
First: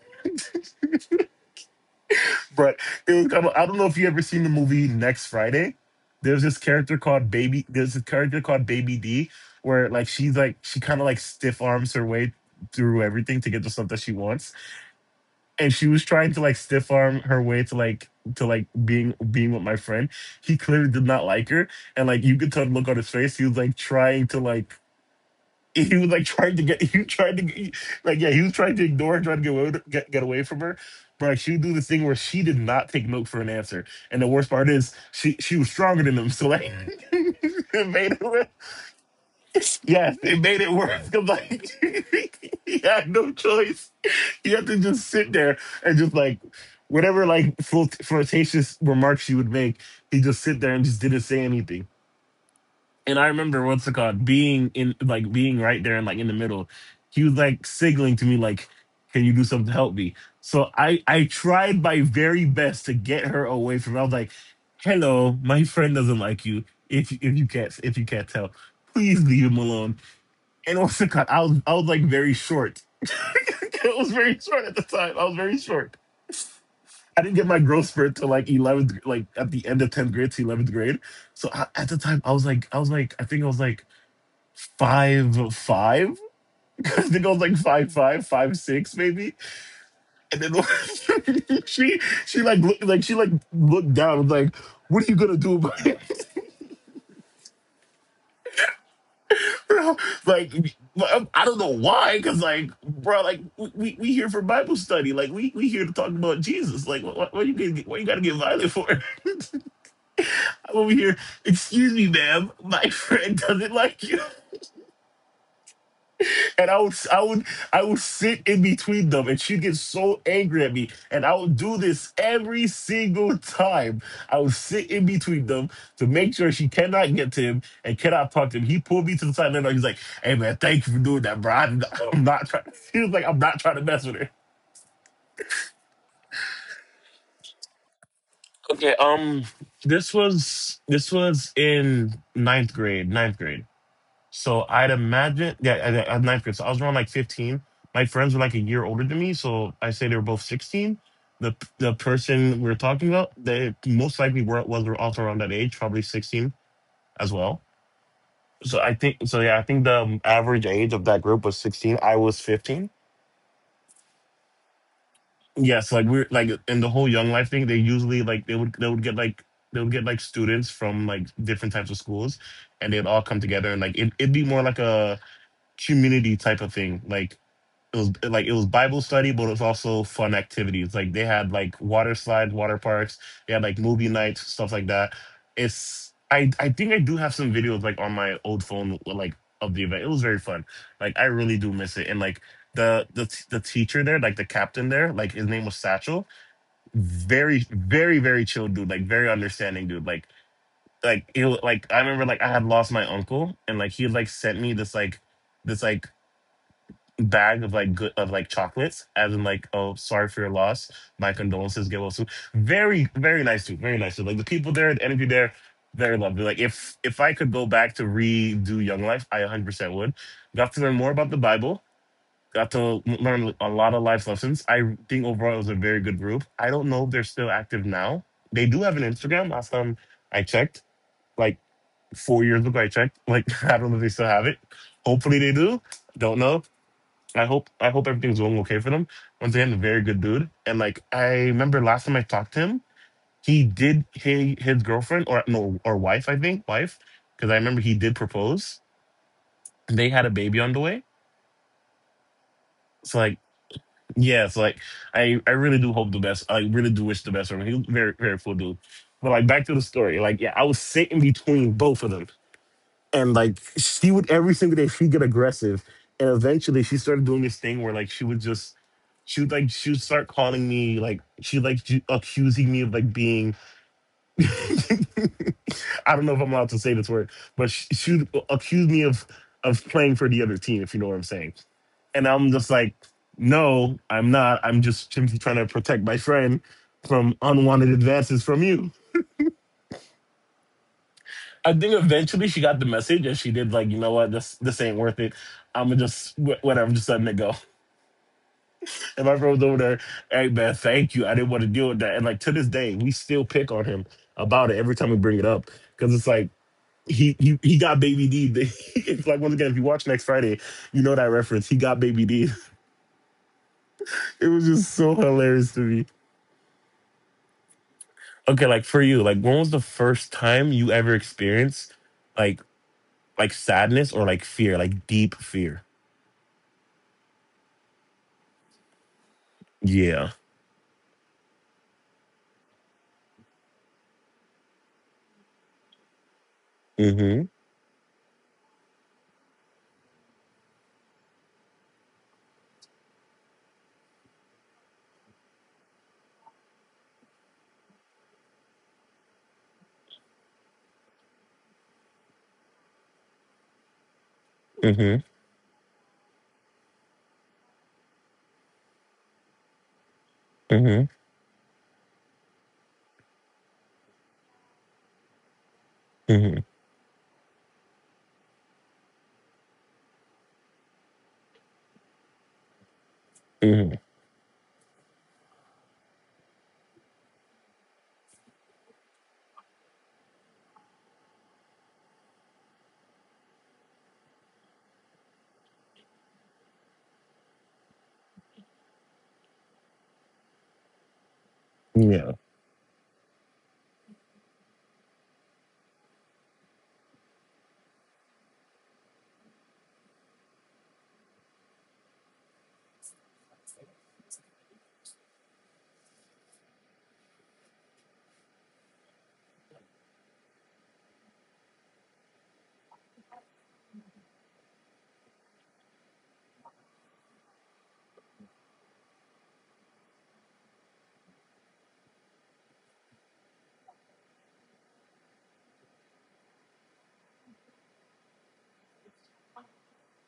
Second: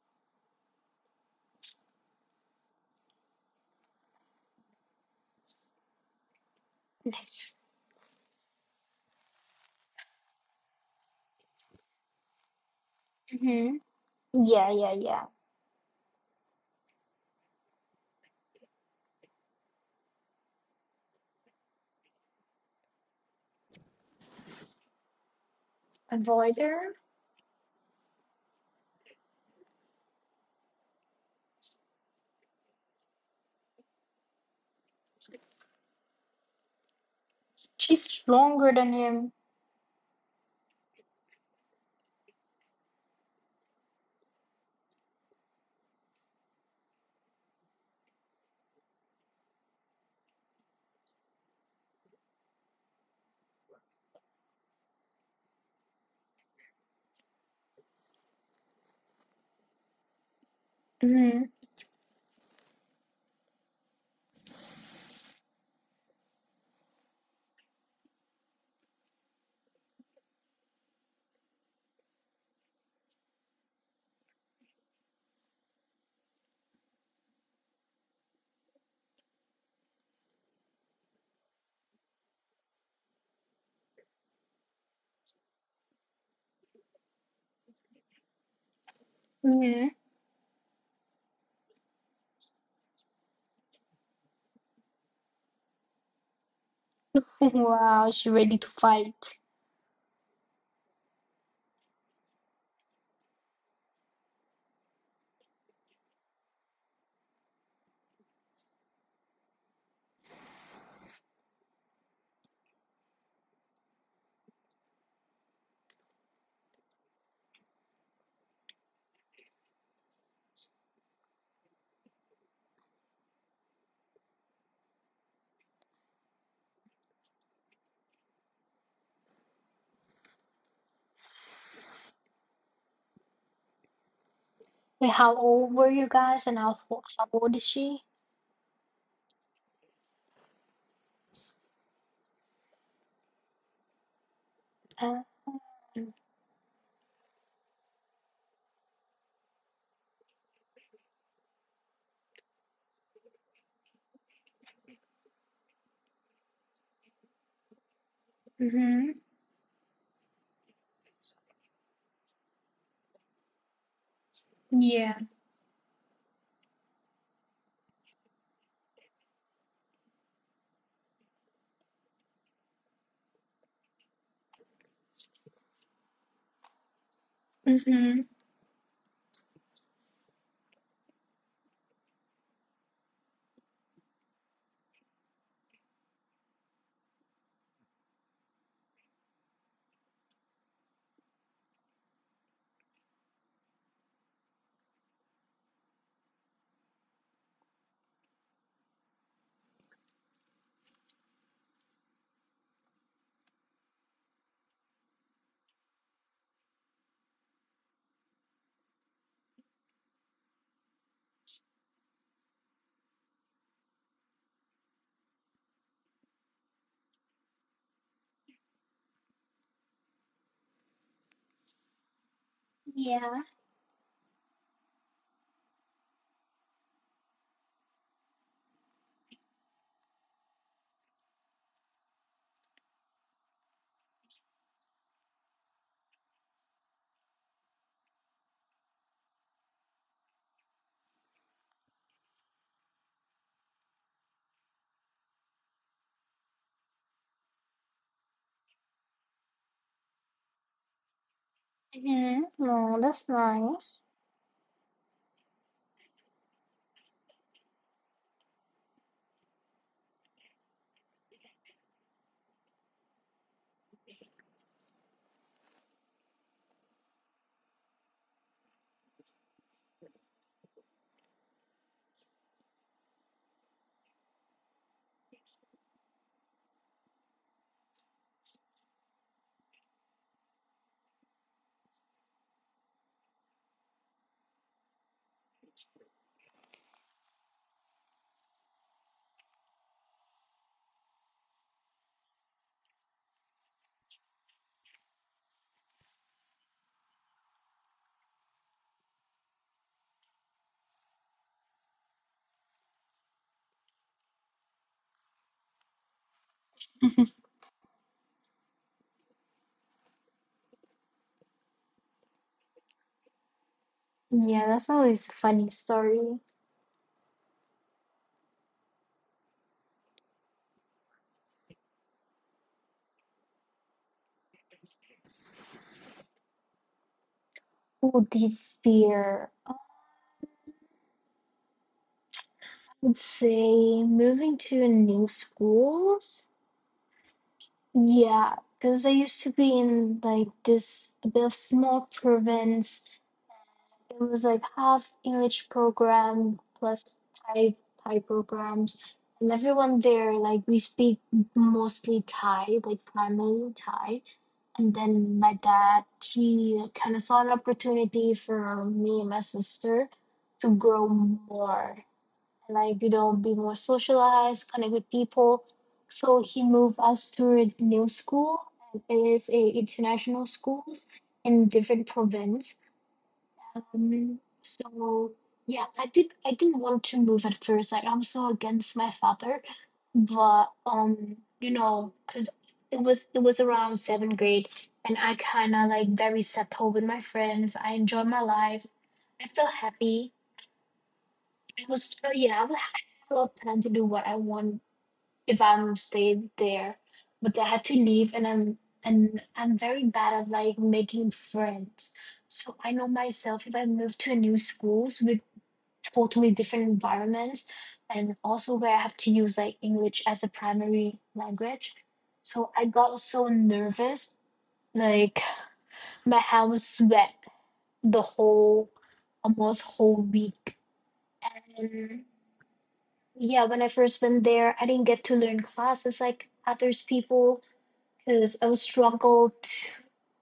But it was kind of, I don't know if you ever seen the movie Next Friday. There's this character called Next. Baby. There's this character called Baby D, where like she's like she kind of like stiff arms her way through everything to get the Mm-hmm. stuff that she wants, Yeah, yeah, yeah. and she was trying to like stiff arm her way to like to like being being with my friend. He clearly did not like her, and like you could tell the look on his face. He was like trying to like he was like trying Avoid to get her. he tried to get, like yeah he was trying to ignore her trying to get away with- get, get away from her but like she would do this thing where she did not take no for an answer and the worst part is she she was stronger than him so like it She's made it worse stronger than him. yes it made it worse 'cause, like he had no choice he had to just sit there and just like whatever like flirt- flirtatious remarks she would make he just sit there and just didn't say anything and I remember what's it called being in like being right there and like in the middle. He was like signaling to me like, "Can you do something to help me?" So I I Mm-hmm. tried my very best to get her away from. I was like, "Hello, my friend doesn't like you. If if you can't if you can't tell, please leave him alone." And what's it called? I was I was like very short. It was very short at the time. I was very short. I didn't get my growth spurt till like eleventh, like at the end of tenth grade to eleventh grade. So I, at the time, I was like, I was like, I think I was like five five because the girl's like five five five six maybe Mm-hmm. and then she she like looked like she like looked down and was like what are you gonna do about it Wow, she's ready to fight. bro? Like um, I don't know why because like bro like we, we we here for Bible study like we we here to talk about Jesus like what, what, you gonna, what you gotta get violent for? I'm over here. Excuse me ma'am, my friend doesn't like you. And I would, I would, I would sit in between them, and she'd get so angry at me. And I would do this every single time. I would sit in between them to make sure she cannot get to him and cannot talk to him. He pulled me to the side, and he's like, "Hey man, thank you for doing that, bro. I'm not, I'm not trying." He was like, "I'm not trying to mess with her." Wait, how old were you guys, and how fo- how old is she? Okay, um, this was this was in ninth grade, ninth grade. So I'd Uh, imagine, yeah, I- I- am ninth grade. So I was around like fifteen. My friends were like a year older than me, so I say they were both sixteen. The the person we are talking about, they most likely were was were also around that age, probably sixteen as well. So I think, mm-hmm. so yeah, I think the average age of that group was sixteen. I was fifteen. Yeah. Yes, like we're like in the whole Young Life thing. They usually like they would they would get like they would get like students from like different types of schools, and they'd all come together and like it, it'd be more like a community type of thing. Like it was Mm-hmm. like it was Bible study, but it was also fun activities. Like they had like water slides, water parks. They had like movie nights, stuff like that. It's I I think I do have some videos like on my old phone like of the event. It was very fun. Like I really do miss it. And like the the the teacher there, like the captain there, like his name was Satchel. Very very very chill dude. Like very understanding dude. Like like it like I remember like I had lost my uncle and like he like sent me this like this like bag of like good of like chocolates, as in like, oh, sorry for your loss. My condolences. Get well soon. Very, very nice dude. Very nice dude. Like the people there, the energy there, very lovely. Like if if I could go back to redo Young Life, I one hundred percent would. Got to learn more about the Bible. Got to Yeah. learn a lot of life lessons. I think overall it was a very good group. I don't know if they're still active now. They do have an Instagram. Last time I checked, like four years ago, I checked. Like I don't know if they still have it. Hopefully they do. Don't know, I hope I hope everything's going okay for them. Once again, a very good dude. And like I remember last time I talked to him, he did he, his girlfriend or no or wife, I think, wife, because I remember he did propose. They had a baby on the way. Mm-hmm. Oh, So that's like nice. yeah, so like I I really do hope the best. I really do wish the best for him. He's a very very cool dude. But like back to the story, like yeah, I was sitting between both of them. And like she would every single day she'd get aggressive and eventually she started doing this thing where like she would just she would like she would start calling me like she like ju- accusing me of like being I don't know if I'm allowed to say this word but she, she would accuse me of of playing for the other team if you know what I'm saying. And I'm just like no I'm not I'm just simply trying to protect my friend from unwanted advances from you. I think eventually she got the message and she did like, you know what, this this ain't worth it. I'm gonna just wh- whatever, just letting it go. And my friend was over there, hey man, thank you. I didn't want to deal with that. And like to this day, we still pick on him about it every time we bring it up because it's like he he he got baby D. It's like once again, if you watch next Friday, you know that reference. He got baby D. It Yeah, was that's just so always a funny hilarious to story. me. Okay, like for you, like when was the first time you ever experienced like like sadness or like fear, like deep fear? Oh dear. Yeah. I would say moving to a new schools. Hmm. Yeah, because I used to be in like this a bit of small province, it was like half English program plus Thai Thai programs, and everyone there like we speak mostly Thai, like primarily Thai. And Mm-hmm. then my dad he kind of saw an opportunity for me and my sister to grow Mm-hmm. more and like you know be more socialized, connect with people. So he Mm-hmm. moved us to a new school. It is a international school in different province, Mm-hmm. um, so yeah, I did I didn't want to move at first. Like I'm so against my father, but um, you know, cause it was it was around seventh grade, and I kind of like very settled with my friends. I enjoyed my life. I felt happy. I was uh, Yeah. yeah, I wa- I had a lot of time to do what I want if I'm stayed there. But I had to leave and I'm and I'm very bad at like making friends. So I know myself if I move to a new schools with totally different environments and also where I have to use like English as a primary language. So I got so nervous, like my hand was sweat the whole almost whole week. And yeah, when I first went there, I didn't get to learn classes like others people because I was struggled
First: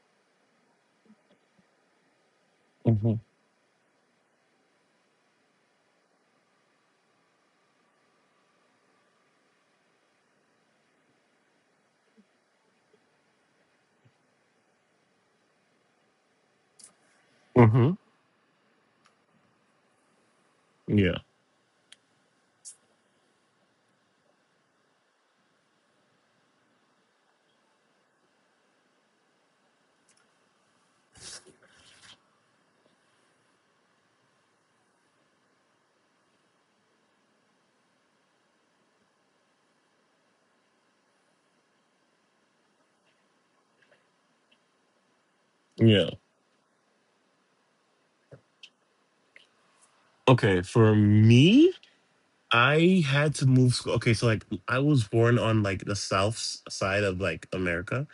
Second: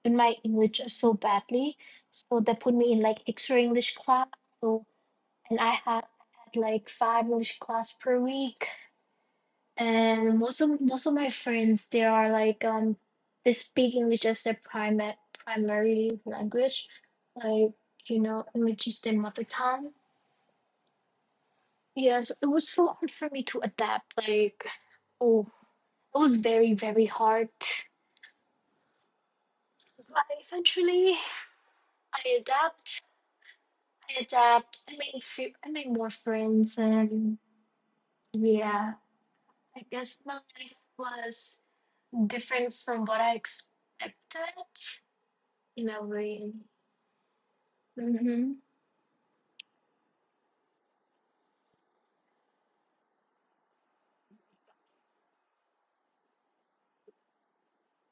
in my English so badly. So they put me in Mm-hmm. like extra English class. So and I had, had like five English class per week. And most of most of my friends they are like um they speak English as their primary primary language, like Mm-hmm. you know English is their mother tongue. Yeah. Yeah, so it was so hard for me to adapt. Like oh, it was very very hard. But eventually I adapt adapt. I made few, I made more friends, and yeah, I guess my life was different from what I expected in a Yeah. way. Mm-hmm. Okay. For me, I had to move school. Okay, so like I was born on like the south s- side of like America,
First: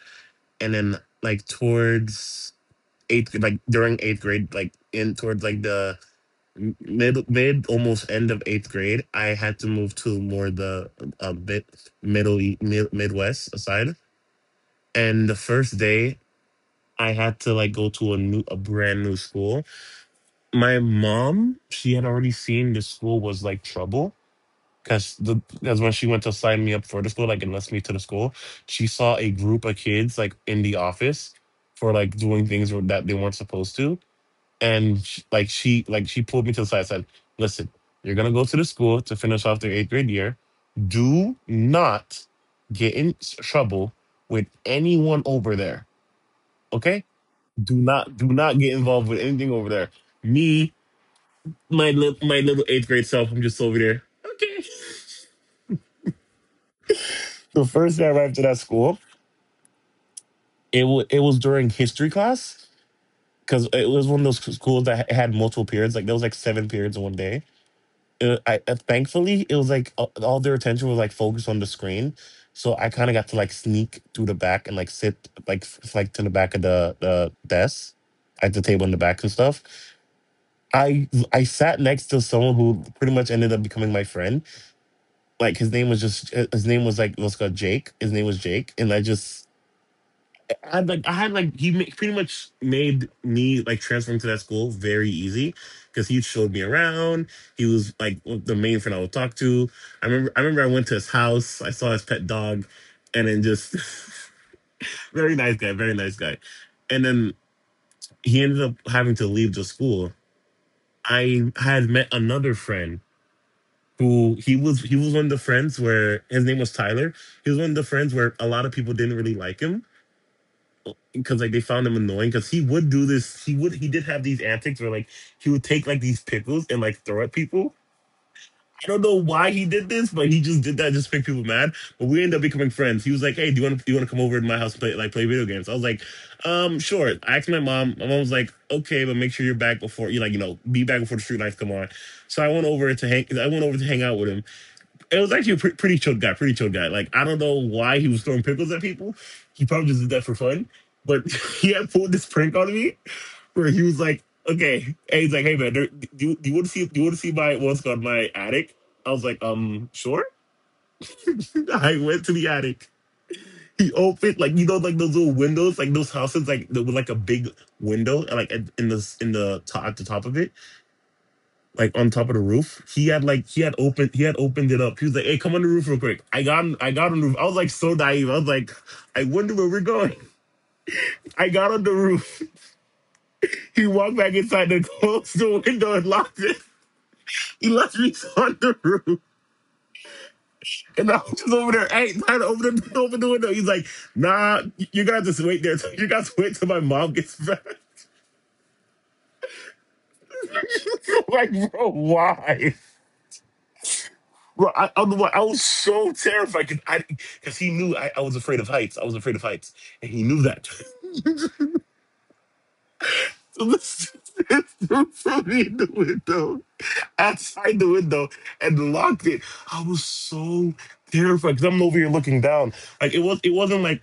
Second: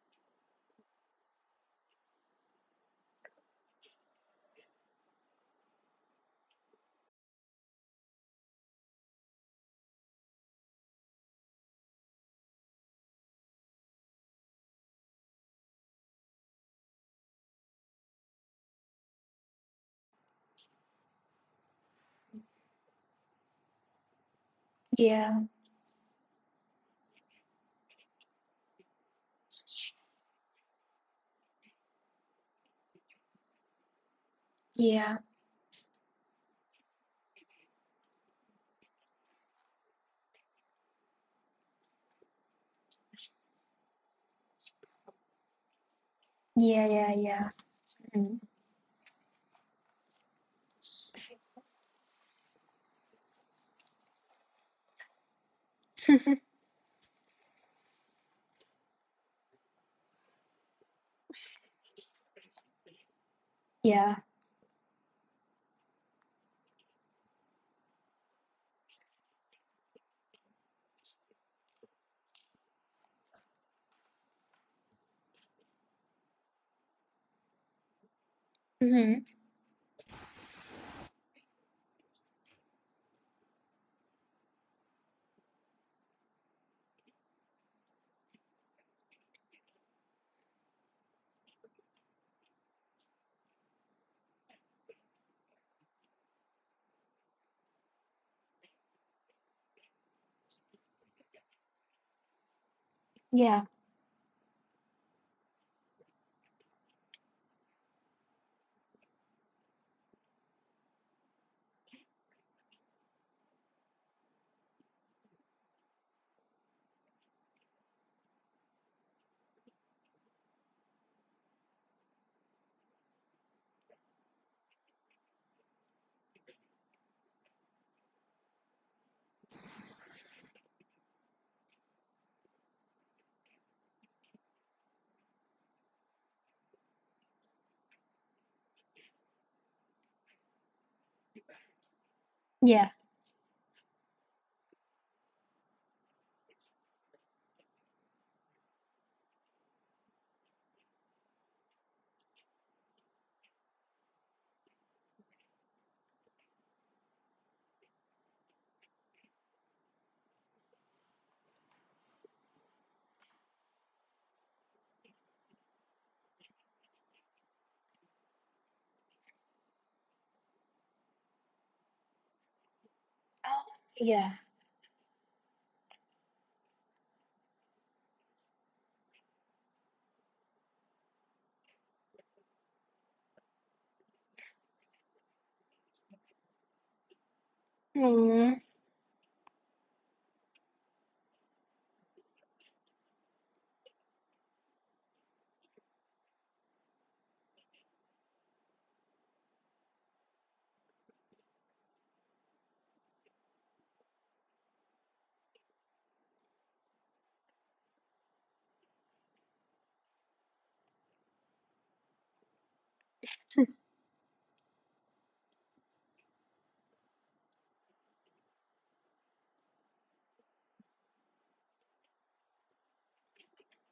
and then like towards eighth, like during eighth grade, like in towards like the m- mid mid almost end of eighth grade, I had to move to more the a bit middle e- mid, Midwest side. And the first day I had to like go to a new, a brand new school. My mom, she had already seen the school was like trouble because the Yeah, because when she went to sign me up for the school, like enlist me to the school, she saw a group of kids like in the office for like doing things that they weren't supposed to, and sh yeah, like she like she pulled me to the side and said, "Listen, you're gonna go to the school to finish off their eighth grade year. Do not get in s- trouble with anyone over there, yeah, okay?" yeah, yeah, Do not do mm. not get involved with anything over there. Me, my li- my little eighth grade self, I'm just over there. The first day I arrived to that school, it wa it was during history class because it was one yeah, of those schools that had multiple periods. Like there was like seven periods in one day. Uh, I uh, Thankfully it was like uh, all their attention was like focused on the screen, so I kind of got to like sneak through the back and like sit like f- like to the back of the the desk at the table in the back mm-hmm. and stuff. I I sat next to someone who pretty much ended up becoming my friend like his name was just uh, his name was like what's called Jake. His name was Jake, and I just I had like I had like he ma- pretty much made me like transferring to that school very easy because he showed me around. He was like the main friend I would talk to. I remember I remember I went to his house. I saw his pet dog, and then yeah, just very nice guy, very nice guy. And then he ended up having to leave the school. I had met another friend who he was he was one of the friends where his name was Tyler. He was one of the friends where a lot of people didn't really like him because like they found him annoying because he would do this. He would he did have these antics where like he would take like these pickles and like throw at people. I don't know why he did this, but he just did that just to make people mad. But we ended up becoming friends. He was like, "Hey, do you want to do you want to come over to my house and play like play video games?" I was like, "Um, sure." I asked my mom. My mom was like, "Okay, but make sure you're back before you like you know be back before the street lights come on." So I went yeah, over to hang. I went over to hang out with him it was actually a pre- pretty chill guy, pretty chill guy. Like I don't know why he was throwing pickles at people. He probably just did that for fun. But he had pulled this prank on me where he was like, "Okay," and he's like, "Hey man, there, do, you, do you want to see do you want to see my what's called my attic?" I was like, "Um, sure." I went to the attic. He opened like you know like those little windows like those houses like the, with like a big window and like in in the in the top at the top of it like on top of the roof. He had like he oh, had opened he had yeah. opened it up. He was like, "Hey, come on the roof real quick." I got on, I got on the roof. I was like so naive. I was like, "I wonder where we're going." I got on the roof. He walked back inside and closed the window and locked it. He left me on Mm, the roof. And I was just over there, hey, trying to open the, open the window. He's like, nah, you gotta just wait there. You gotta wait till my mom gets back. Like, bro, why? Bro, I, I, was- I was so terrified because I, because he knew I, I was afraid of heights. I was afraid of heights, and he knew that. So this this dude threw me in the window, outside the window, and locked it. I was so terrified because I'm over here looking down. Like it was, it wasn't like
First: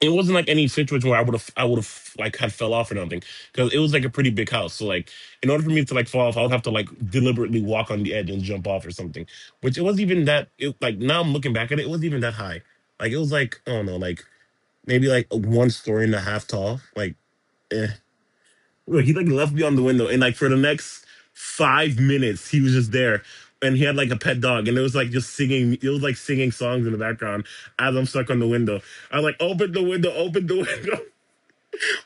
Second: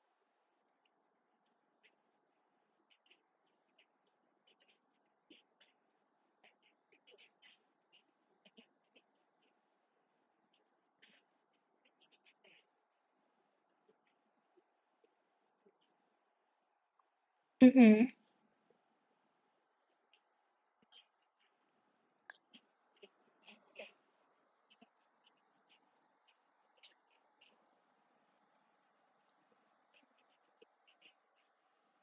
it wasn't like any situation where I would have I would have like had fell off or nothing because it was like a pretty big house. So like in order for me to like fall off, I would have to like deliberately walk on the edge and jump off or something. Which it wasn't even that. It, like now I'm looking back at it, it wasn't even that high. Like it was like I don't know, like maybe like one story and a half tall. Like eh. mm-hmm. Look, he like left me on the window and like for the next five minutes he was just there. And he had like a pet dog, and it was like just singing. It was like singing songs in the background as I'm stuck on the window. I was like, "Open the window, open the window."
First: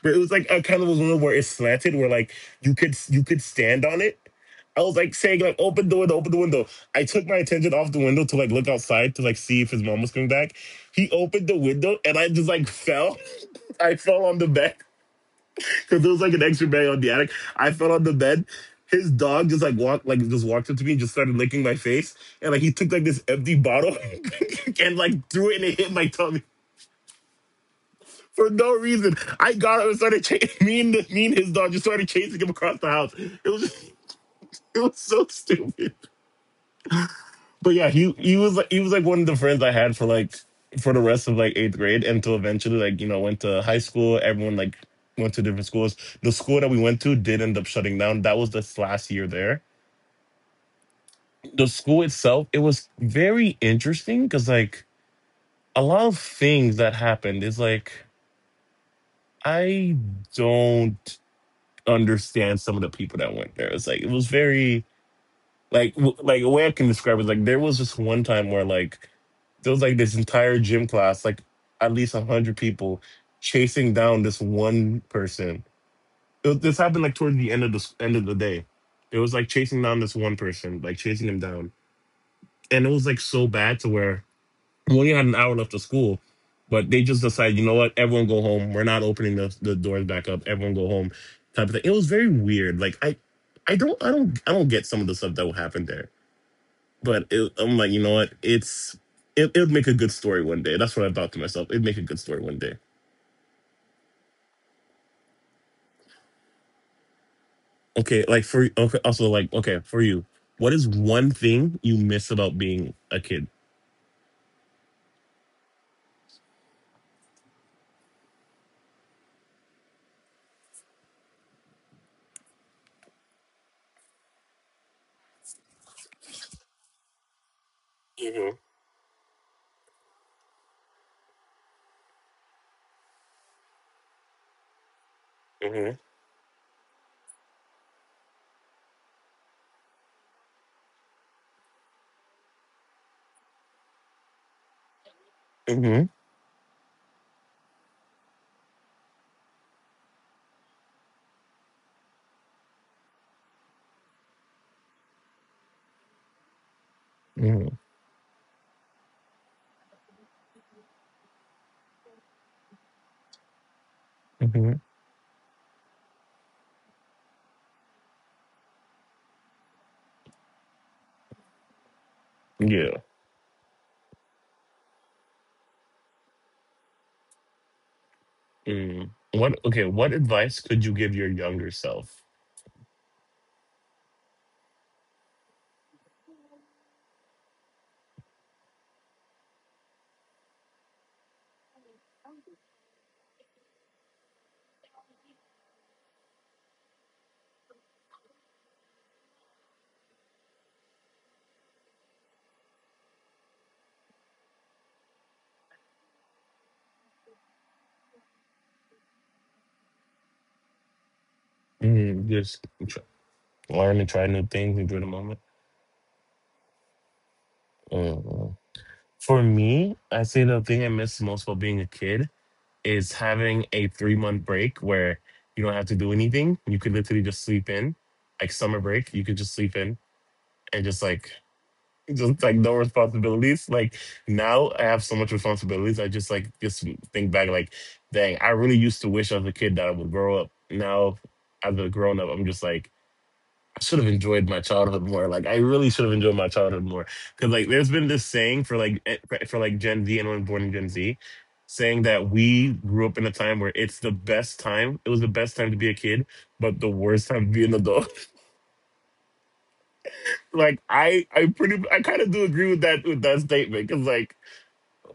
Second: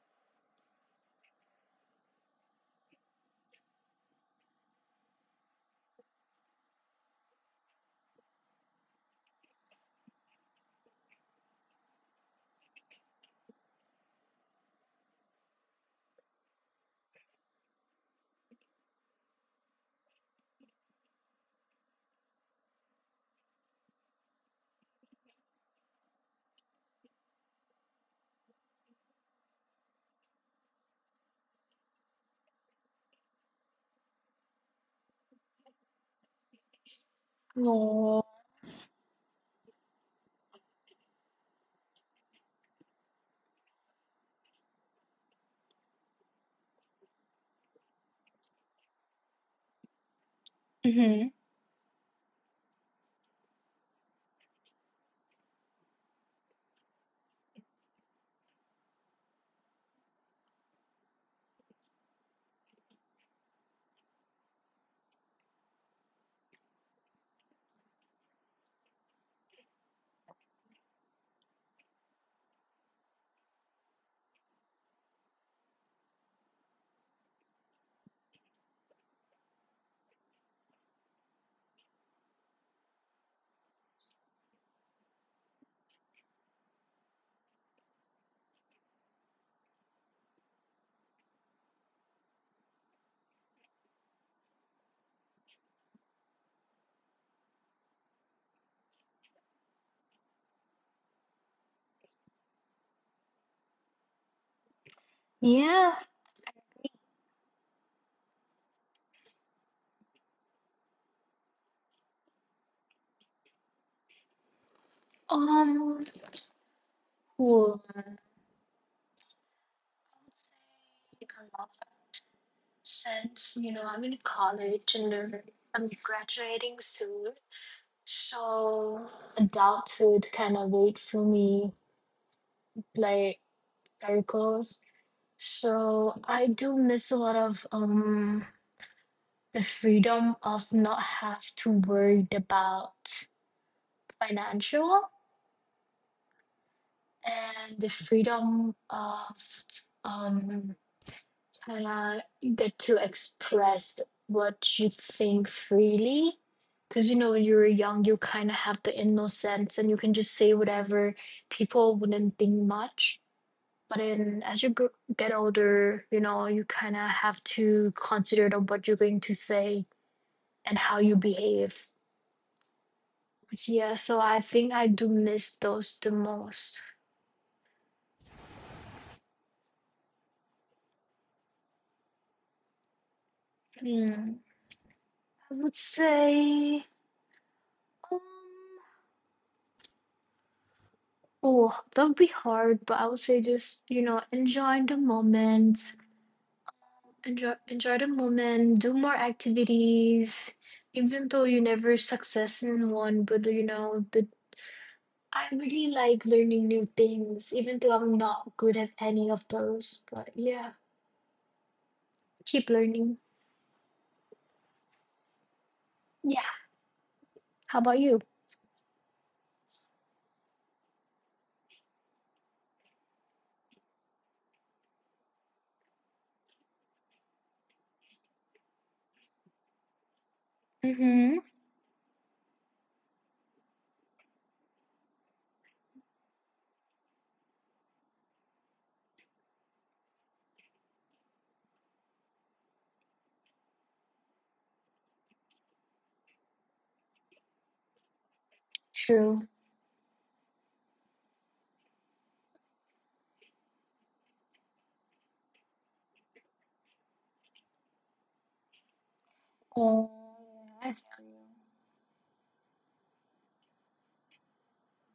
But it was like a kind of was one where it's slanted, where like you could you could stand on it. I was like saying like open the window, open the window. I took my attention off the window to like look outside to like see if his mom was coming back. He opened the window and I just like fell. I fell on the bed because there was like an extra bed on the attic. I fell on the bed. His dog just like walked like just walked up to me and just started licking my face. And like he took like this empty bottle and like threw it and it hit my tummy for no reason. I got up and started chasing me and me and his dog just started chasing him across the house. It was just, it was so stupid. But yeah, he No. he was like he was like one of the friends I had for like for the rest of like eighth grade until eventually like you know went to high school. Everyone like went to different schools. The school that we went to did end up shutting down. That was this last year there. Mm-hmm. The school itself it was very interesting because like a lot of things that happened is like I don't. understand some of the people that went there. It's like it was very like w- like a way I can describe it. is, like there was this one time where like there was like this entire gym class, like at least a hundred people chasing down this one person. It was- this happened like towards the end of the s- end of the day. It was like chasing down this one person, like chasing him down, and it was like so bad to where we only had an hour left of school, but they just decided, you know what, everyone go home. We're not opening the, the doors back up. Everyone go home, type of thing. It was very weird. Like I, I don't, I don't, I don't get some of the stuff that will happen there. But it, I'm like, you know what, it's it, it'll make a good story one day. That's what I thought to myself. It'd make a good story one day. Yeah. Okay, like for okay, also like Okay, for you, what is one thing you miss about being a kid? Um. Well, I think a lot since you know I'm in college and uh, I'm graduating soon. Mm. So adulthood kind of wait for me, like circles. Hmm. Mm. So I do miss a lot of um the freedom of not have to worry about financial Hmm. Mm. and the freedom of um and uh, get to express what you think freely. Because you know, when you were Hmm. young, you kind of have the innocence and you can just say whatever. People wouldn't think much. But then Mm. as you Hmm. gr- get older, you know, you kind of have to consider on what you're going to say and how you behave. Yeah. Yeah, so I think I do miss those the most. Mm. What okay? What advice could you give your younger self? Hmm. I would say. Um, Oh, that would be hard, but I would say just, you know, enjoy the moment, enjoy enjoy the moment, do more activities, even though you never success in one, but you know, the I really like learning new things, even though I'm not good at any of those. But yeah, Mm, just keep tr learning. learn and try new things, enjoy the moment. Yeah. How about you? Mm. For me, I say the thing I miss most about being a kid is having a three month break where you don't have to do anything. You could literally just sleep in, like summer break. You could just sleep in and just like Mm-hmm. just like no responsibilities. Like now I have so much responsibilities. I just like just think back like, dang, I really used to wish as a kid that I would grow up. Now as a grown up, I'm just like, I should have enjoyed my childhood more. Like I really should have enjoyed my childhood more. Cause like there's been this saying for like eh, for True. for, like Gen Z, anyone born in Gen Z, saying that we grew up in a time where it's the best time. It was the best time to be a kid, but the worst time to be an adult. Oh, like yeah, I I feel you. I pretty I kind of do agree with that with that statement. Cause like.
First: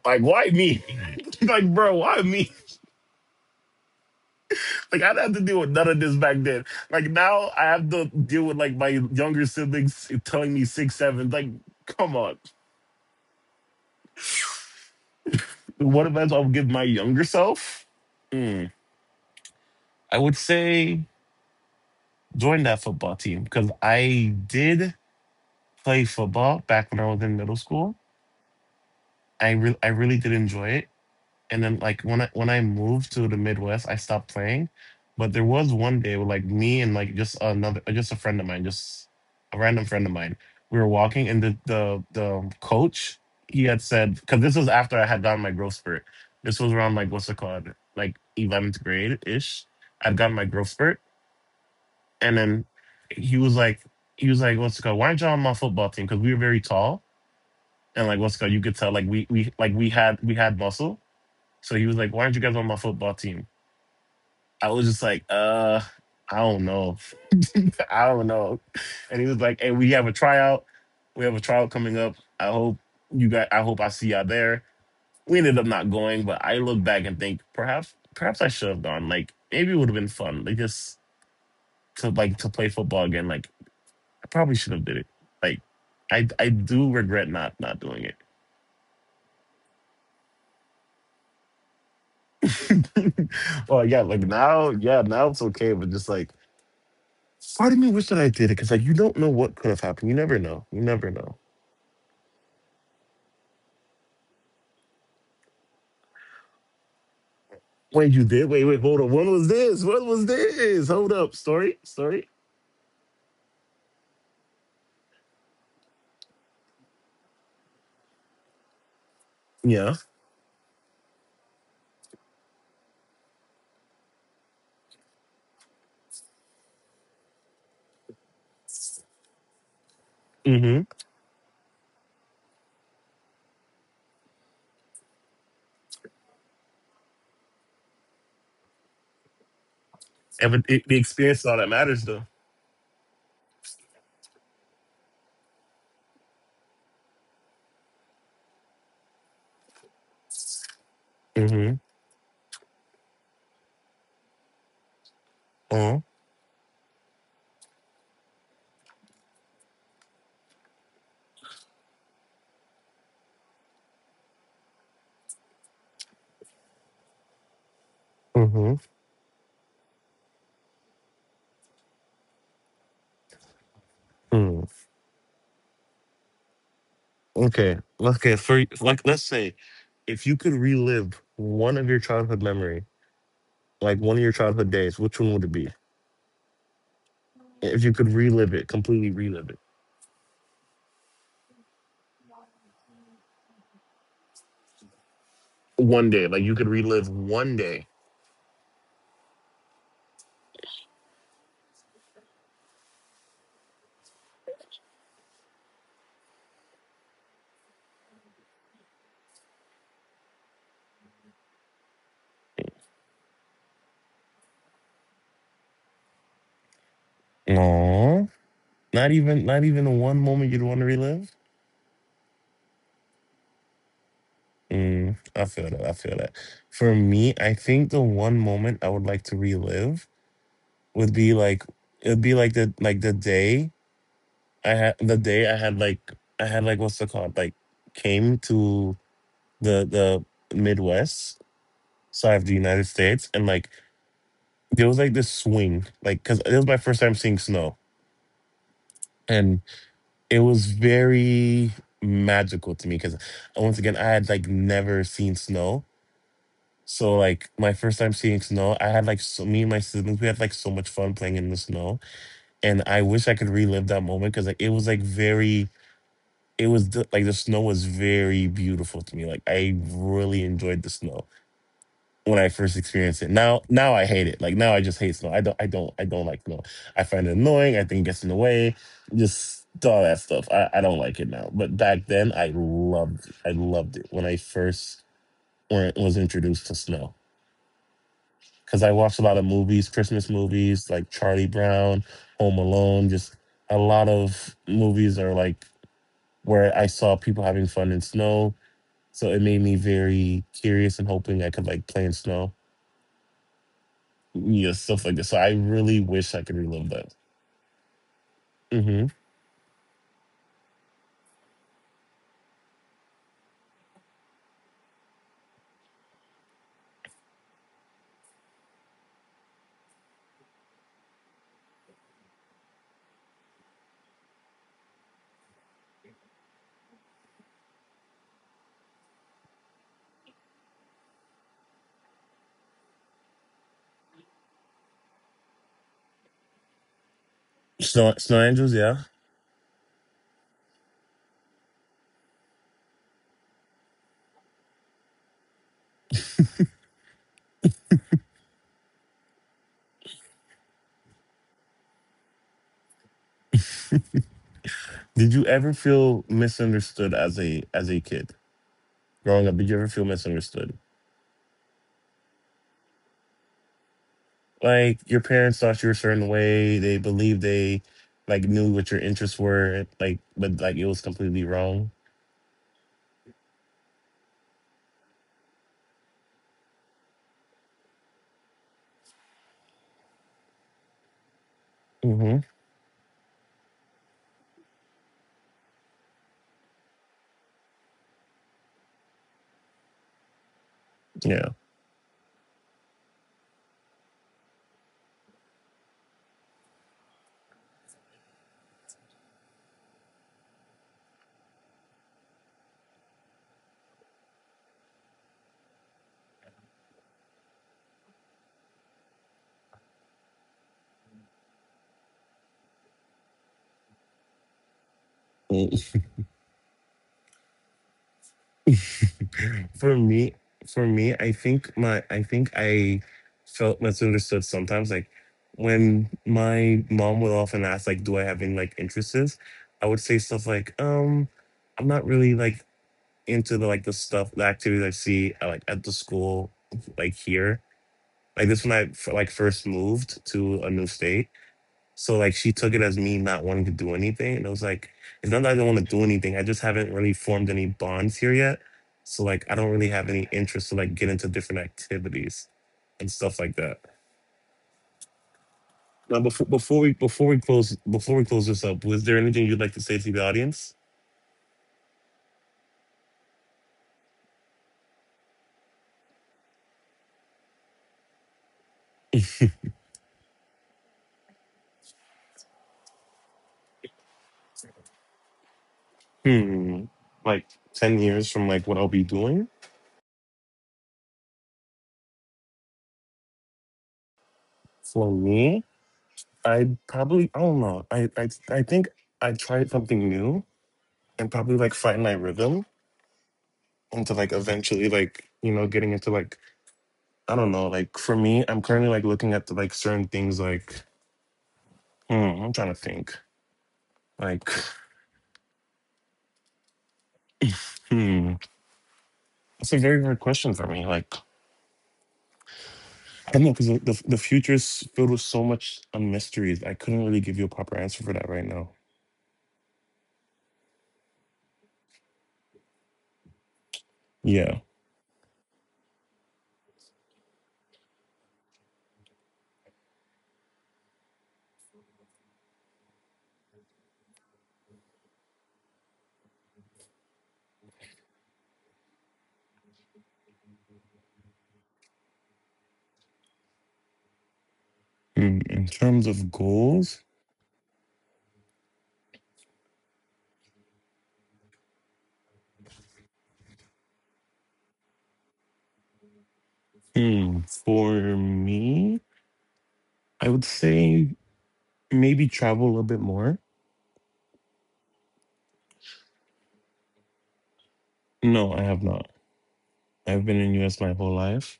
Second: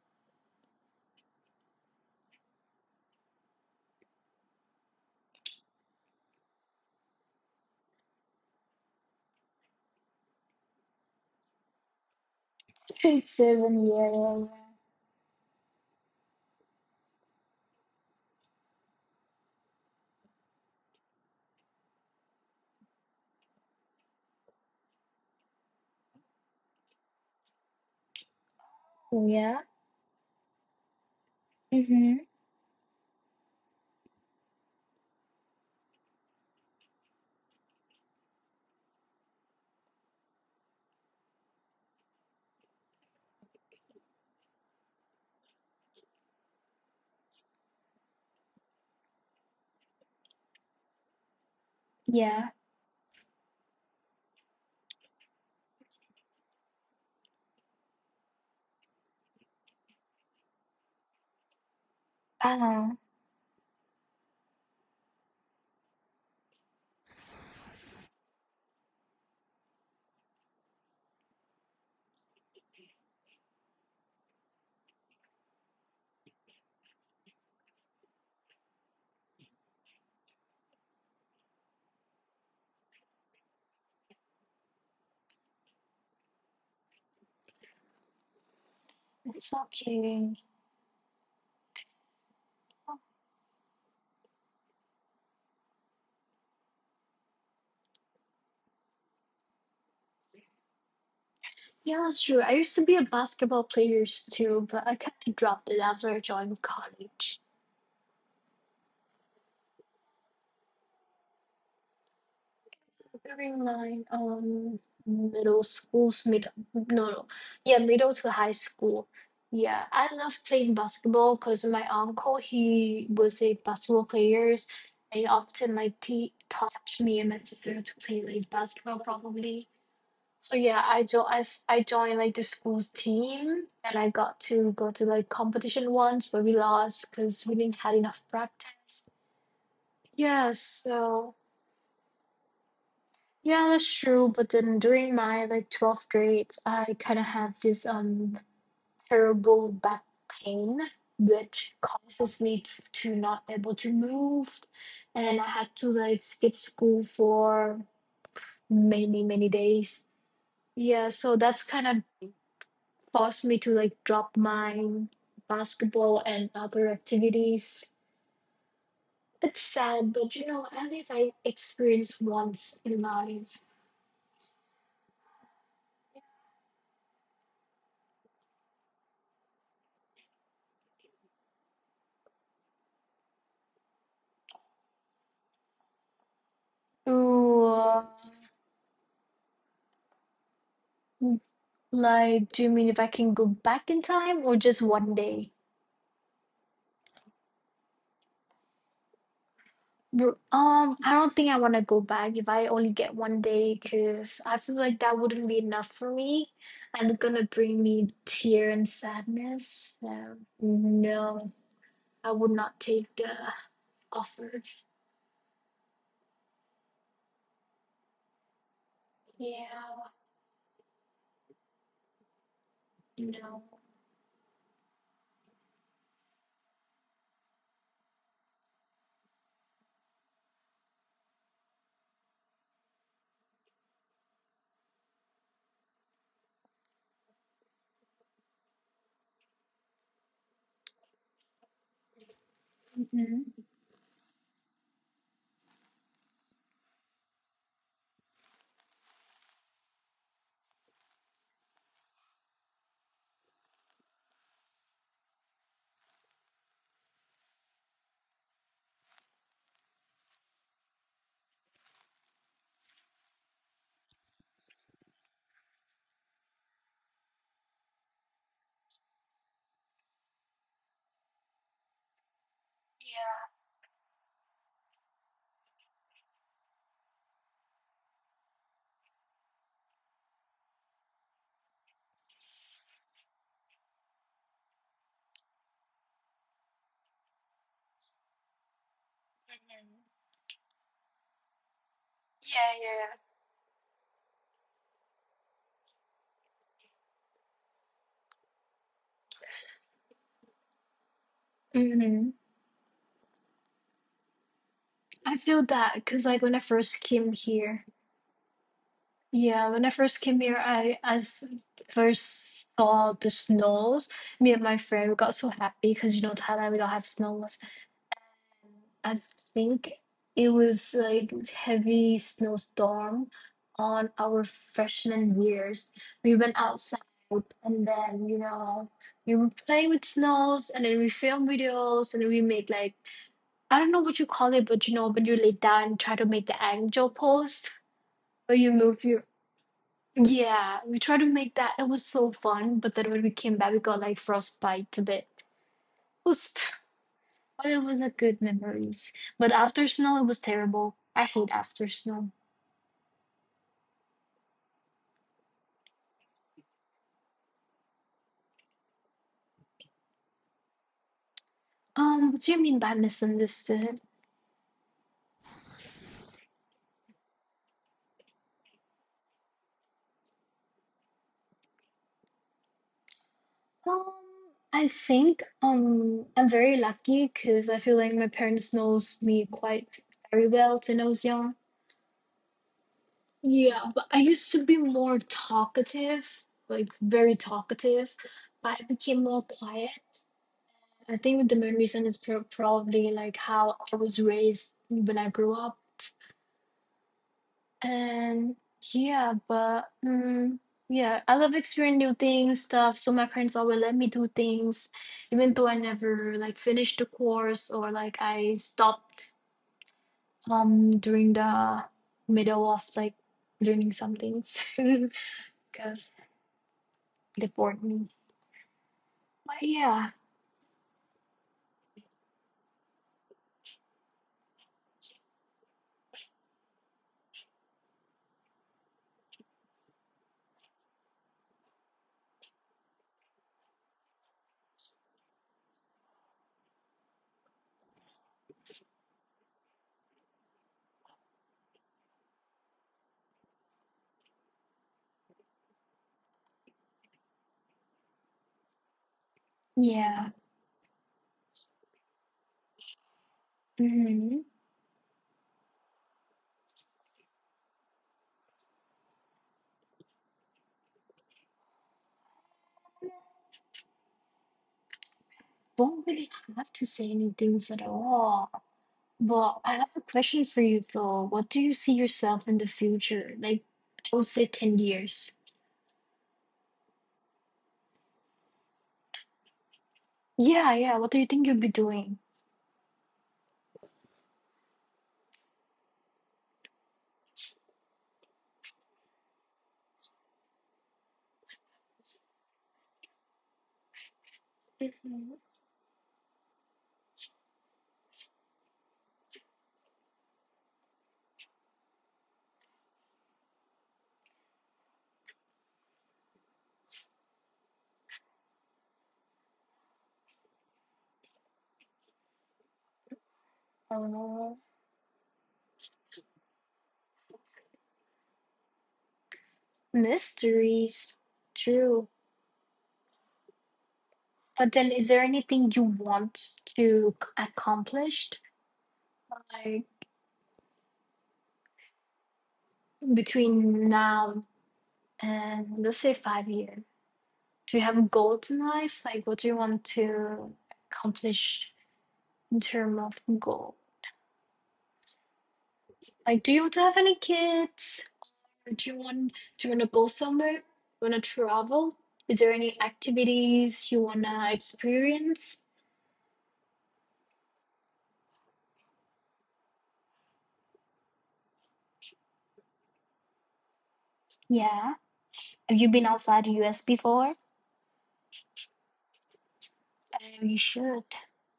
Like, why me? Like, bro, why me? Like, I didn't have to deal with none of this back then. Like, now I have to deal with like my younger siblings telling me six, seven. Like, come on. Seven, years. Yeah, yeah. What advice I would give my younger self? Hmm. I would say join that football team because I did play football back when I was in middle school. Oh, I yeah. re- I really did enjoy it, and then like when Mm-hmm. I when I moved to the Midwest, I stopped playing. But there was one day where like me and like just another uh, just a friend of mine, just a random friend of mine, we were walking and the the the coach, he had said, because this was after I had gotten my growth spurt. This was around like what's it called, like eleventh grade ish. I'd gotten my growth spurt, and Yeah. then he was like he was like what's it called? Why aren't y'all on my football team? Because we were very tall and like what's it called? You could tell like we we like we had we had muscle. So he was like, "Why aren't you guys on my Ah, football team?" I was just like, "Uh, I don't know, I don't know." And he was like, "Hey, we have a tryout. We have a tryout coming up. I hope you guys. I hope I see y'all there." We ended up not going, but I look back and think perhaps, perhaps I should have gone. Like maybe it would have been fun, like just to like to play football again. Like I probably should have did it. Like I I do regret not not doing it. it's okay. well, yeah, like now, yeah, now it's okay, but just like. Part of me wish that I did it because like you don't know what could have happened. You never know. You never know. Yeah, that's true. I used to be a basketball player too, but I kind of dropped it after I joined college. Wait, you did? Wait, wait, hold on. What was this? What was this? Hold up. Story, story. During my um middle school's mid no no yeah middle to high school. Yeah, Yeah. I loved playing basketball because my uncle he was a basketball player, and often like he taught me and my sister to play like basketball probably. So yeah, Mm-hmm. I jo- I, s- I joined like the school's team and I got to go to like competition once but we lost because we didn't had enough practice. Yeah, And but it, the so experience is all that matters, though. yeah, that's true. But then during my like twelfth grade, I kind of have this um terrible back pain which Mm-hmm. causes me t- to not able to move and I had to Uh, like skip school for many many days. Yeah, so that's kind of forced me to like drop my basketball and other activities. mm-hmm. It's sad, but you know, at least I experienced once in life. Mm. Okay. Okay. For like, let's say, if you could relive one of your childhood memory, like one of your childhood days, which one would it be? Ooh, If you uh, could relive it, completely relive it, like, do you mean if I can go back in time or just one day? one day, like you could relive one day. Bro- Um, I don't think I want to go back if I only get one day because I feel like that wouldn't be enough for me and it's gonna bring me tear and sadness. So, no, I would not take the offer. Aw. Not even Yeah. not even the one moment you'd want to relive. No. Mm, I feel that. I feel that. For me, I think the one moment I would like to relive would be like it'd be like the like the day I had the day I had like I had like what's it called, like came to the the Midwest side of the United Hmm. States, and Hmm. like there was like this swing, like because it was my first time seeing snow, and it was very magical to me because once again I had like never seen snow. So like my first time seeing snow, I had like so me and my siblings, we had like so much fun playing in the snow, and I wish I could relive that moment because like it was like very, it was the, like the snow was very beautiful to me. Like I really enjoyed the snow when I first experienced it. Now, now I hate it. Like now I just hate snow. I don't, I don't, I don't like snow. I find it annoying. I think it gets in the way. Just all that stuff. I, I don't like it now. But back then, I loved, I loved it when I first when was introduced to snow. Because I watched a lot of movies, Christmas movies like Charlie Brown, Home Alone, Yeah, just a lot of movies are like where I saw people having fun in snow. So it made me very curious and hoping I could yeah. like play in Hmm. snow. Yeah, stuff like this. So I I feel that really because, wish I like, when could I relive first that. came here, Hmm. yeah, when I first came here, I as first saw the snows. Me and my friend we got so happy because you know Thailand we don't have snows. I think it was like heavy snowstorm on our freshman years. We went outside and then you know we were playing with snows and then we filmed videos and then we made like I don't know what you call it, but you know, when you lay down and try to make the angel pose, Snow Snow where Angels, you yeah. move your yeah, we tried to make that. It was so fun, but then when we came back, we got like frostbite a bit. It was, but it was a good memories. But after snow, it was terrible. I hate after snow. Did you ever feel misunderstood as a as a kid growing up? Did you ever feel misunderstood? Um, what do you mean by misunderstood? Like your parents thought you were a certain way, they believed they like knew what your interests were like, but like it was completely wrong. Um, I think um I'm very lucky because I feel like my parents knows me quite very well since I was young. Hmm. Yeah, but I used to be more talkative, like very talkative, but I became more quiet. I think Yeah. the main reason is pro probably like how I was raised when I grew up. And yeah, but mm, yeah, I love experiencing new things, stuff. So my parents always let me do things, even though I never like finished the course or like I stopped um during the middle of like learning some things because. Mm. Deport me. But for yeah, me for me i think my i think i felt misunderstood sometimes, like when my mom would often ask like, do I have any like interests? I would say stuff like um I'm not really like into the like the stuff, the activities I see, uh, like at the school, like here. Like this when I f- like first moved to a new state. So like she took it as me not wanting to do anything, and I was like, it's not that I don't want to do anything. I just haven't really formed any bonds here yet. So like I don't really have any yeah. interest to like get into different activities and stuff like that. Hmm. Now before before we before we close before we close this up, was there anything you'd like to say to the audience? Don't really have to say any things at all. But I have a question for you though. What do you see yourself in the future? Like, I will say ten years. Hmm. Like ten years from like what I'll be doing, Yeah, yeah. What do you think you'll be doing? for me, I probably I don't know. I I I think I tried something new and probably like find my rhythm into like eventually like Mhm. you know getting into like, I don't know, like for me, I'm currently like looking at the like certain things, like hmm I'm trying to think, like hmm it's a very hard question for me, like I don't know, because the the the future Uh, is filled with so much um, mysteries. I couldn't really give you a proper answer for that right now. mysteries. True. Yeah. But then, is there anything you want to c- accomplish like, between now and let's say five years? Do you have goals in life? Like, what do you want to accomplish in terms of goal? Hmm. In terms of Like, do you want to have goals. any kids? Or do you want do you want to go somewhere? You want to travel? Is there any activities you want to experience? Hmm. For me, I would say maybe travel a little bit more. Yeah. Have you been outside the U S before? No, I have not. Uh, I've been in you U S my should. whole life.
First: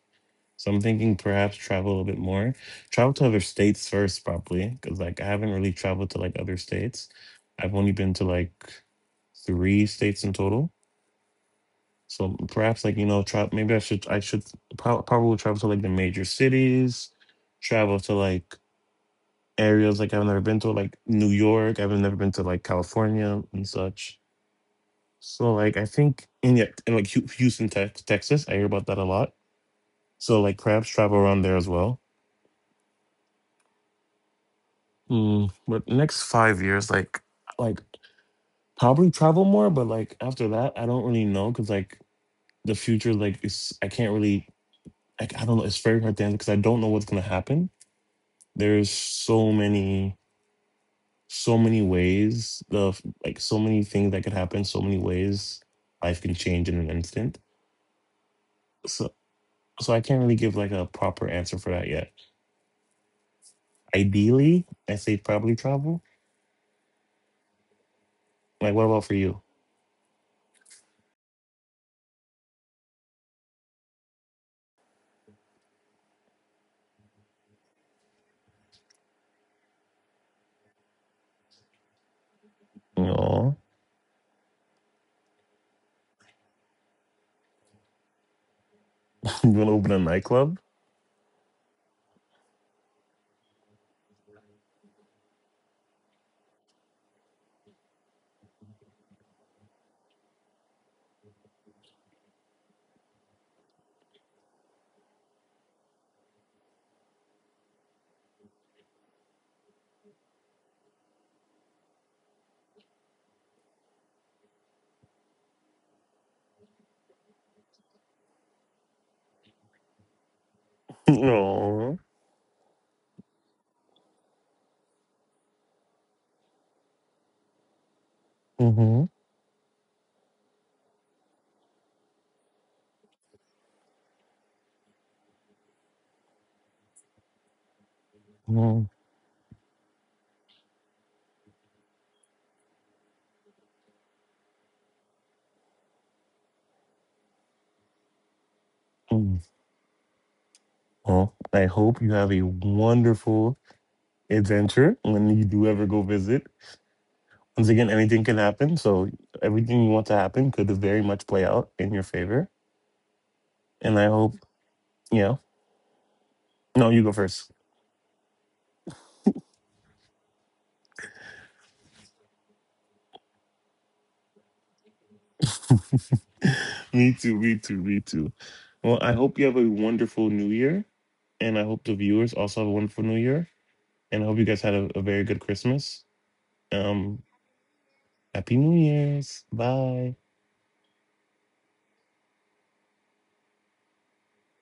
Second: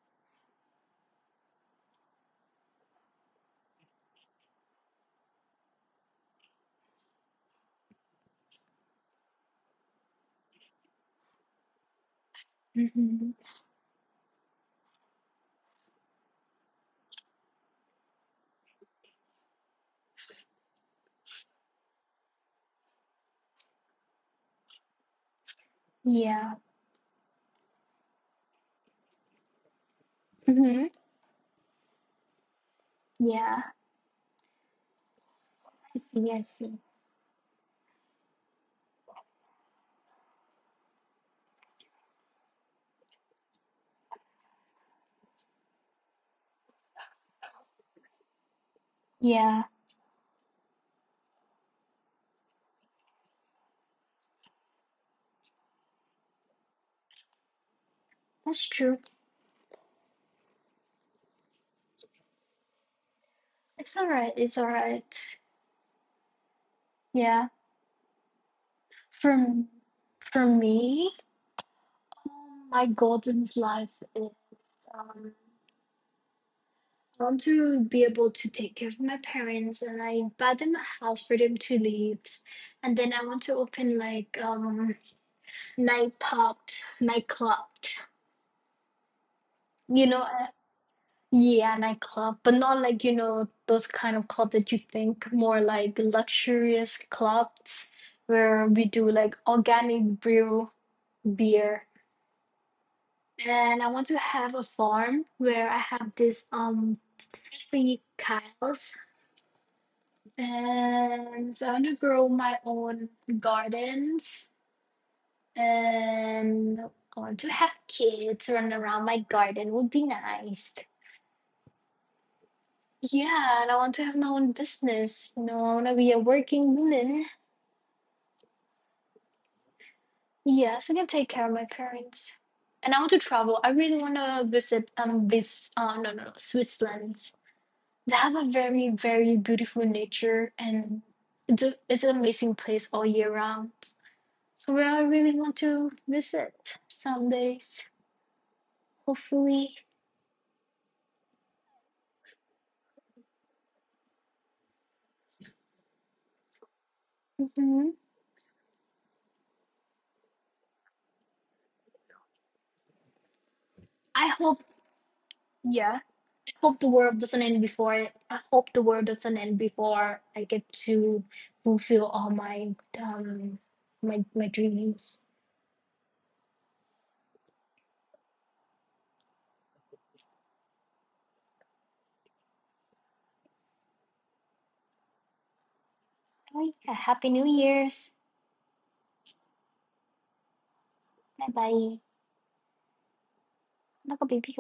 So I'm thinking perhaps travel a little bit more. Travel to other states first, probably, because like I haven't really traveled to like other states. I've only been to like three states in total. So perhaps like, you know, Hmm. travel. Maybe I should I should pro- probably travel to like the major cities. Travel to like areas like I've never been to, like New York. I've never been to like California and such. So like I think Yeah. in yeah, and like Hu- Houston, Tex Texas, I hear about that a lot. So like perhaps Hmm. travel around there as well. Yeah. Mm, but I next see. I five see. years, like, like probably travel more, but like after that, I don't really know, because like the future, like, it's I can't really, like, I don't know. It's very hard to answer because I don't know what's gonna happen. There's so Yeah. many, so many ways of like so many things that could happen, so many ways life can change in an instant. That's true. So, so I can't really give like a proper answer for that yet. It's all right. It's Ideally, all I say right. probably travel. Yeah. Like, what about for For you? m- for me, Um, my goals in life is um, I want to be able to take care of my parents, and I buy them a house for them to live, and then I want to No, open like um night pub, nightclub, you wanna open a you know, uh, nightclub? yeah, nightclub, but not like you know those kind of club that you think more like luxurious clubs where we do like organic brew beer, and I want to have a farm where I have this um fifty cows, and so I want to grow my own gardens, and I want to have kids run around my garden would be nice. No. Yeah, and I want to have my own business. You know, I want to be a working woman. Mm-hmm. Yeah, so I can take care of my parents. And I want to travel. I really want to visit um this uh no no no Switzerland. They have a Mm-hmm. very, very beautiful nature, and it's a, it's an amazing place all year round. So where I really want to visit some days, hopefully. Well, I hope you have a wonderful adventure when you do ever go visit. Once again, Hmm. anything can happen. So everything you want to happen could very much play out in your favor. And I I hope, hope, yeah. yeah. I hope the No, you go world doesn't first. end before I. I hope the world doesn't end before I get to fulfill all my um my my dreams. Me too, me too, me too. Well, I hope you have a wonderful new year. And I hope the viewers also have a wonderful new year. And I hope you guys had a, a, very good Christmas. Okay, Um, happy New Year's. Happy New Year's. Bye. Bye bye. 那个 baby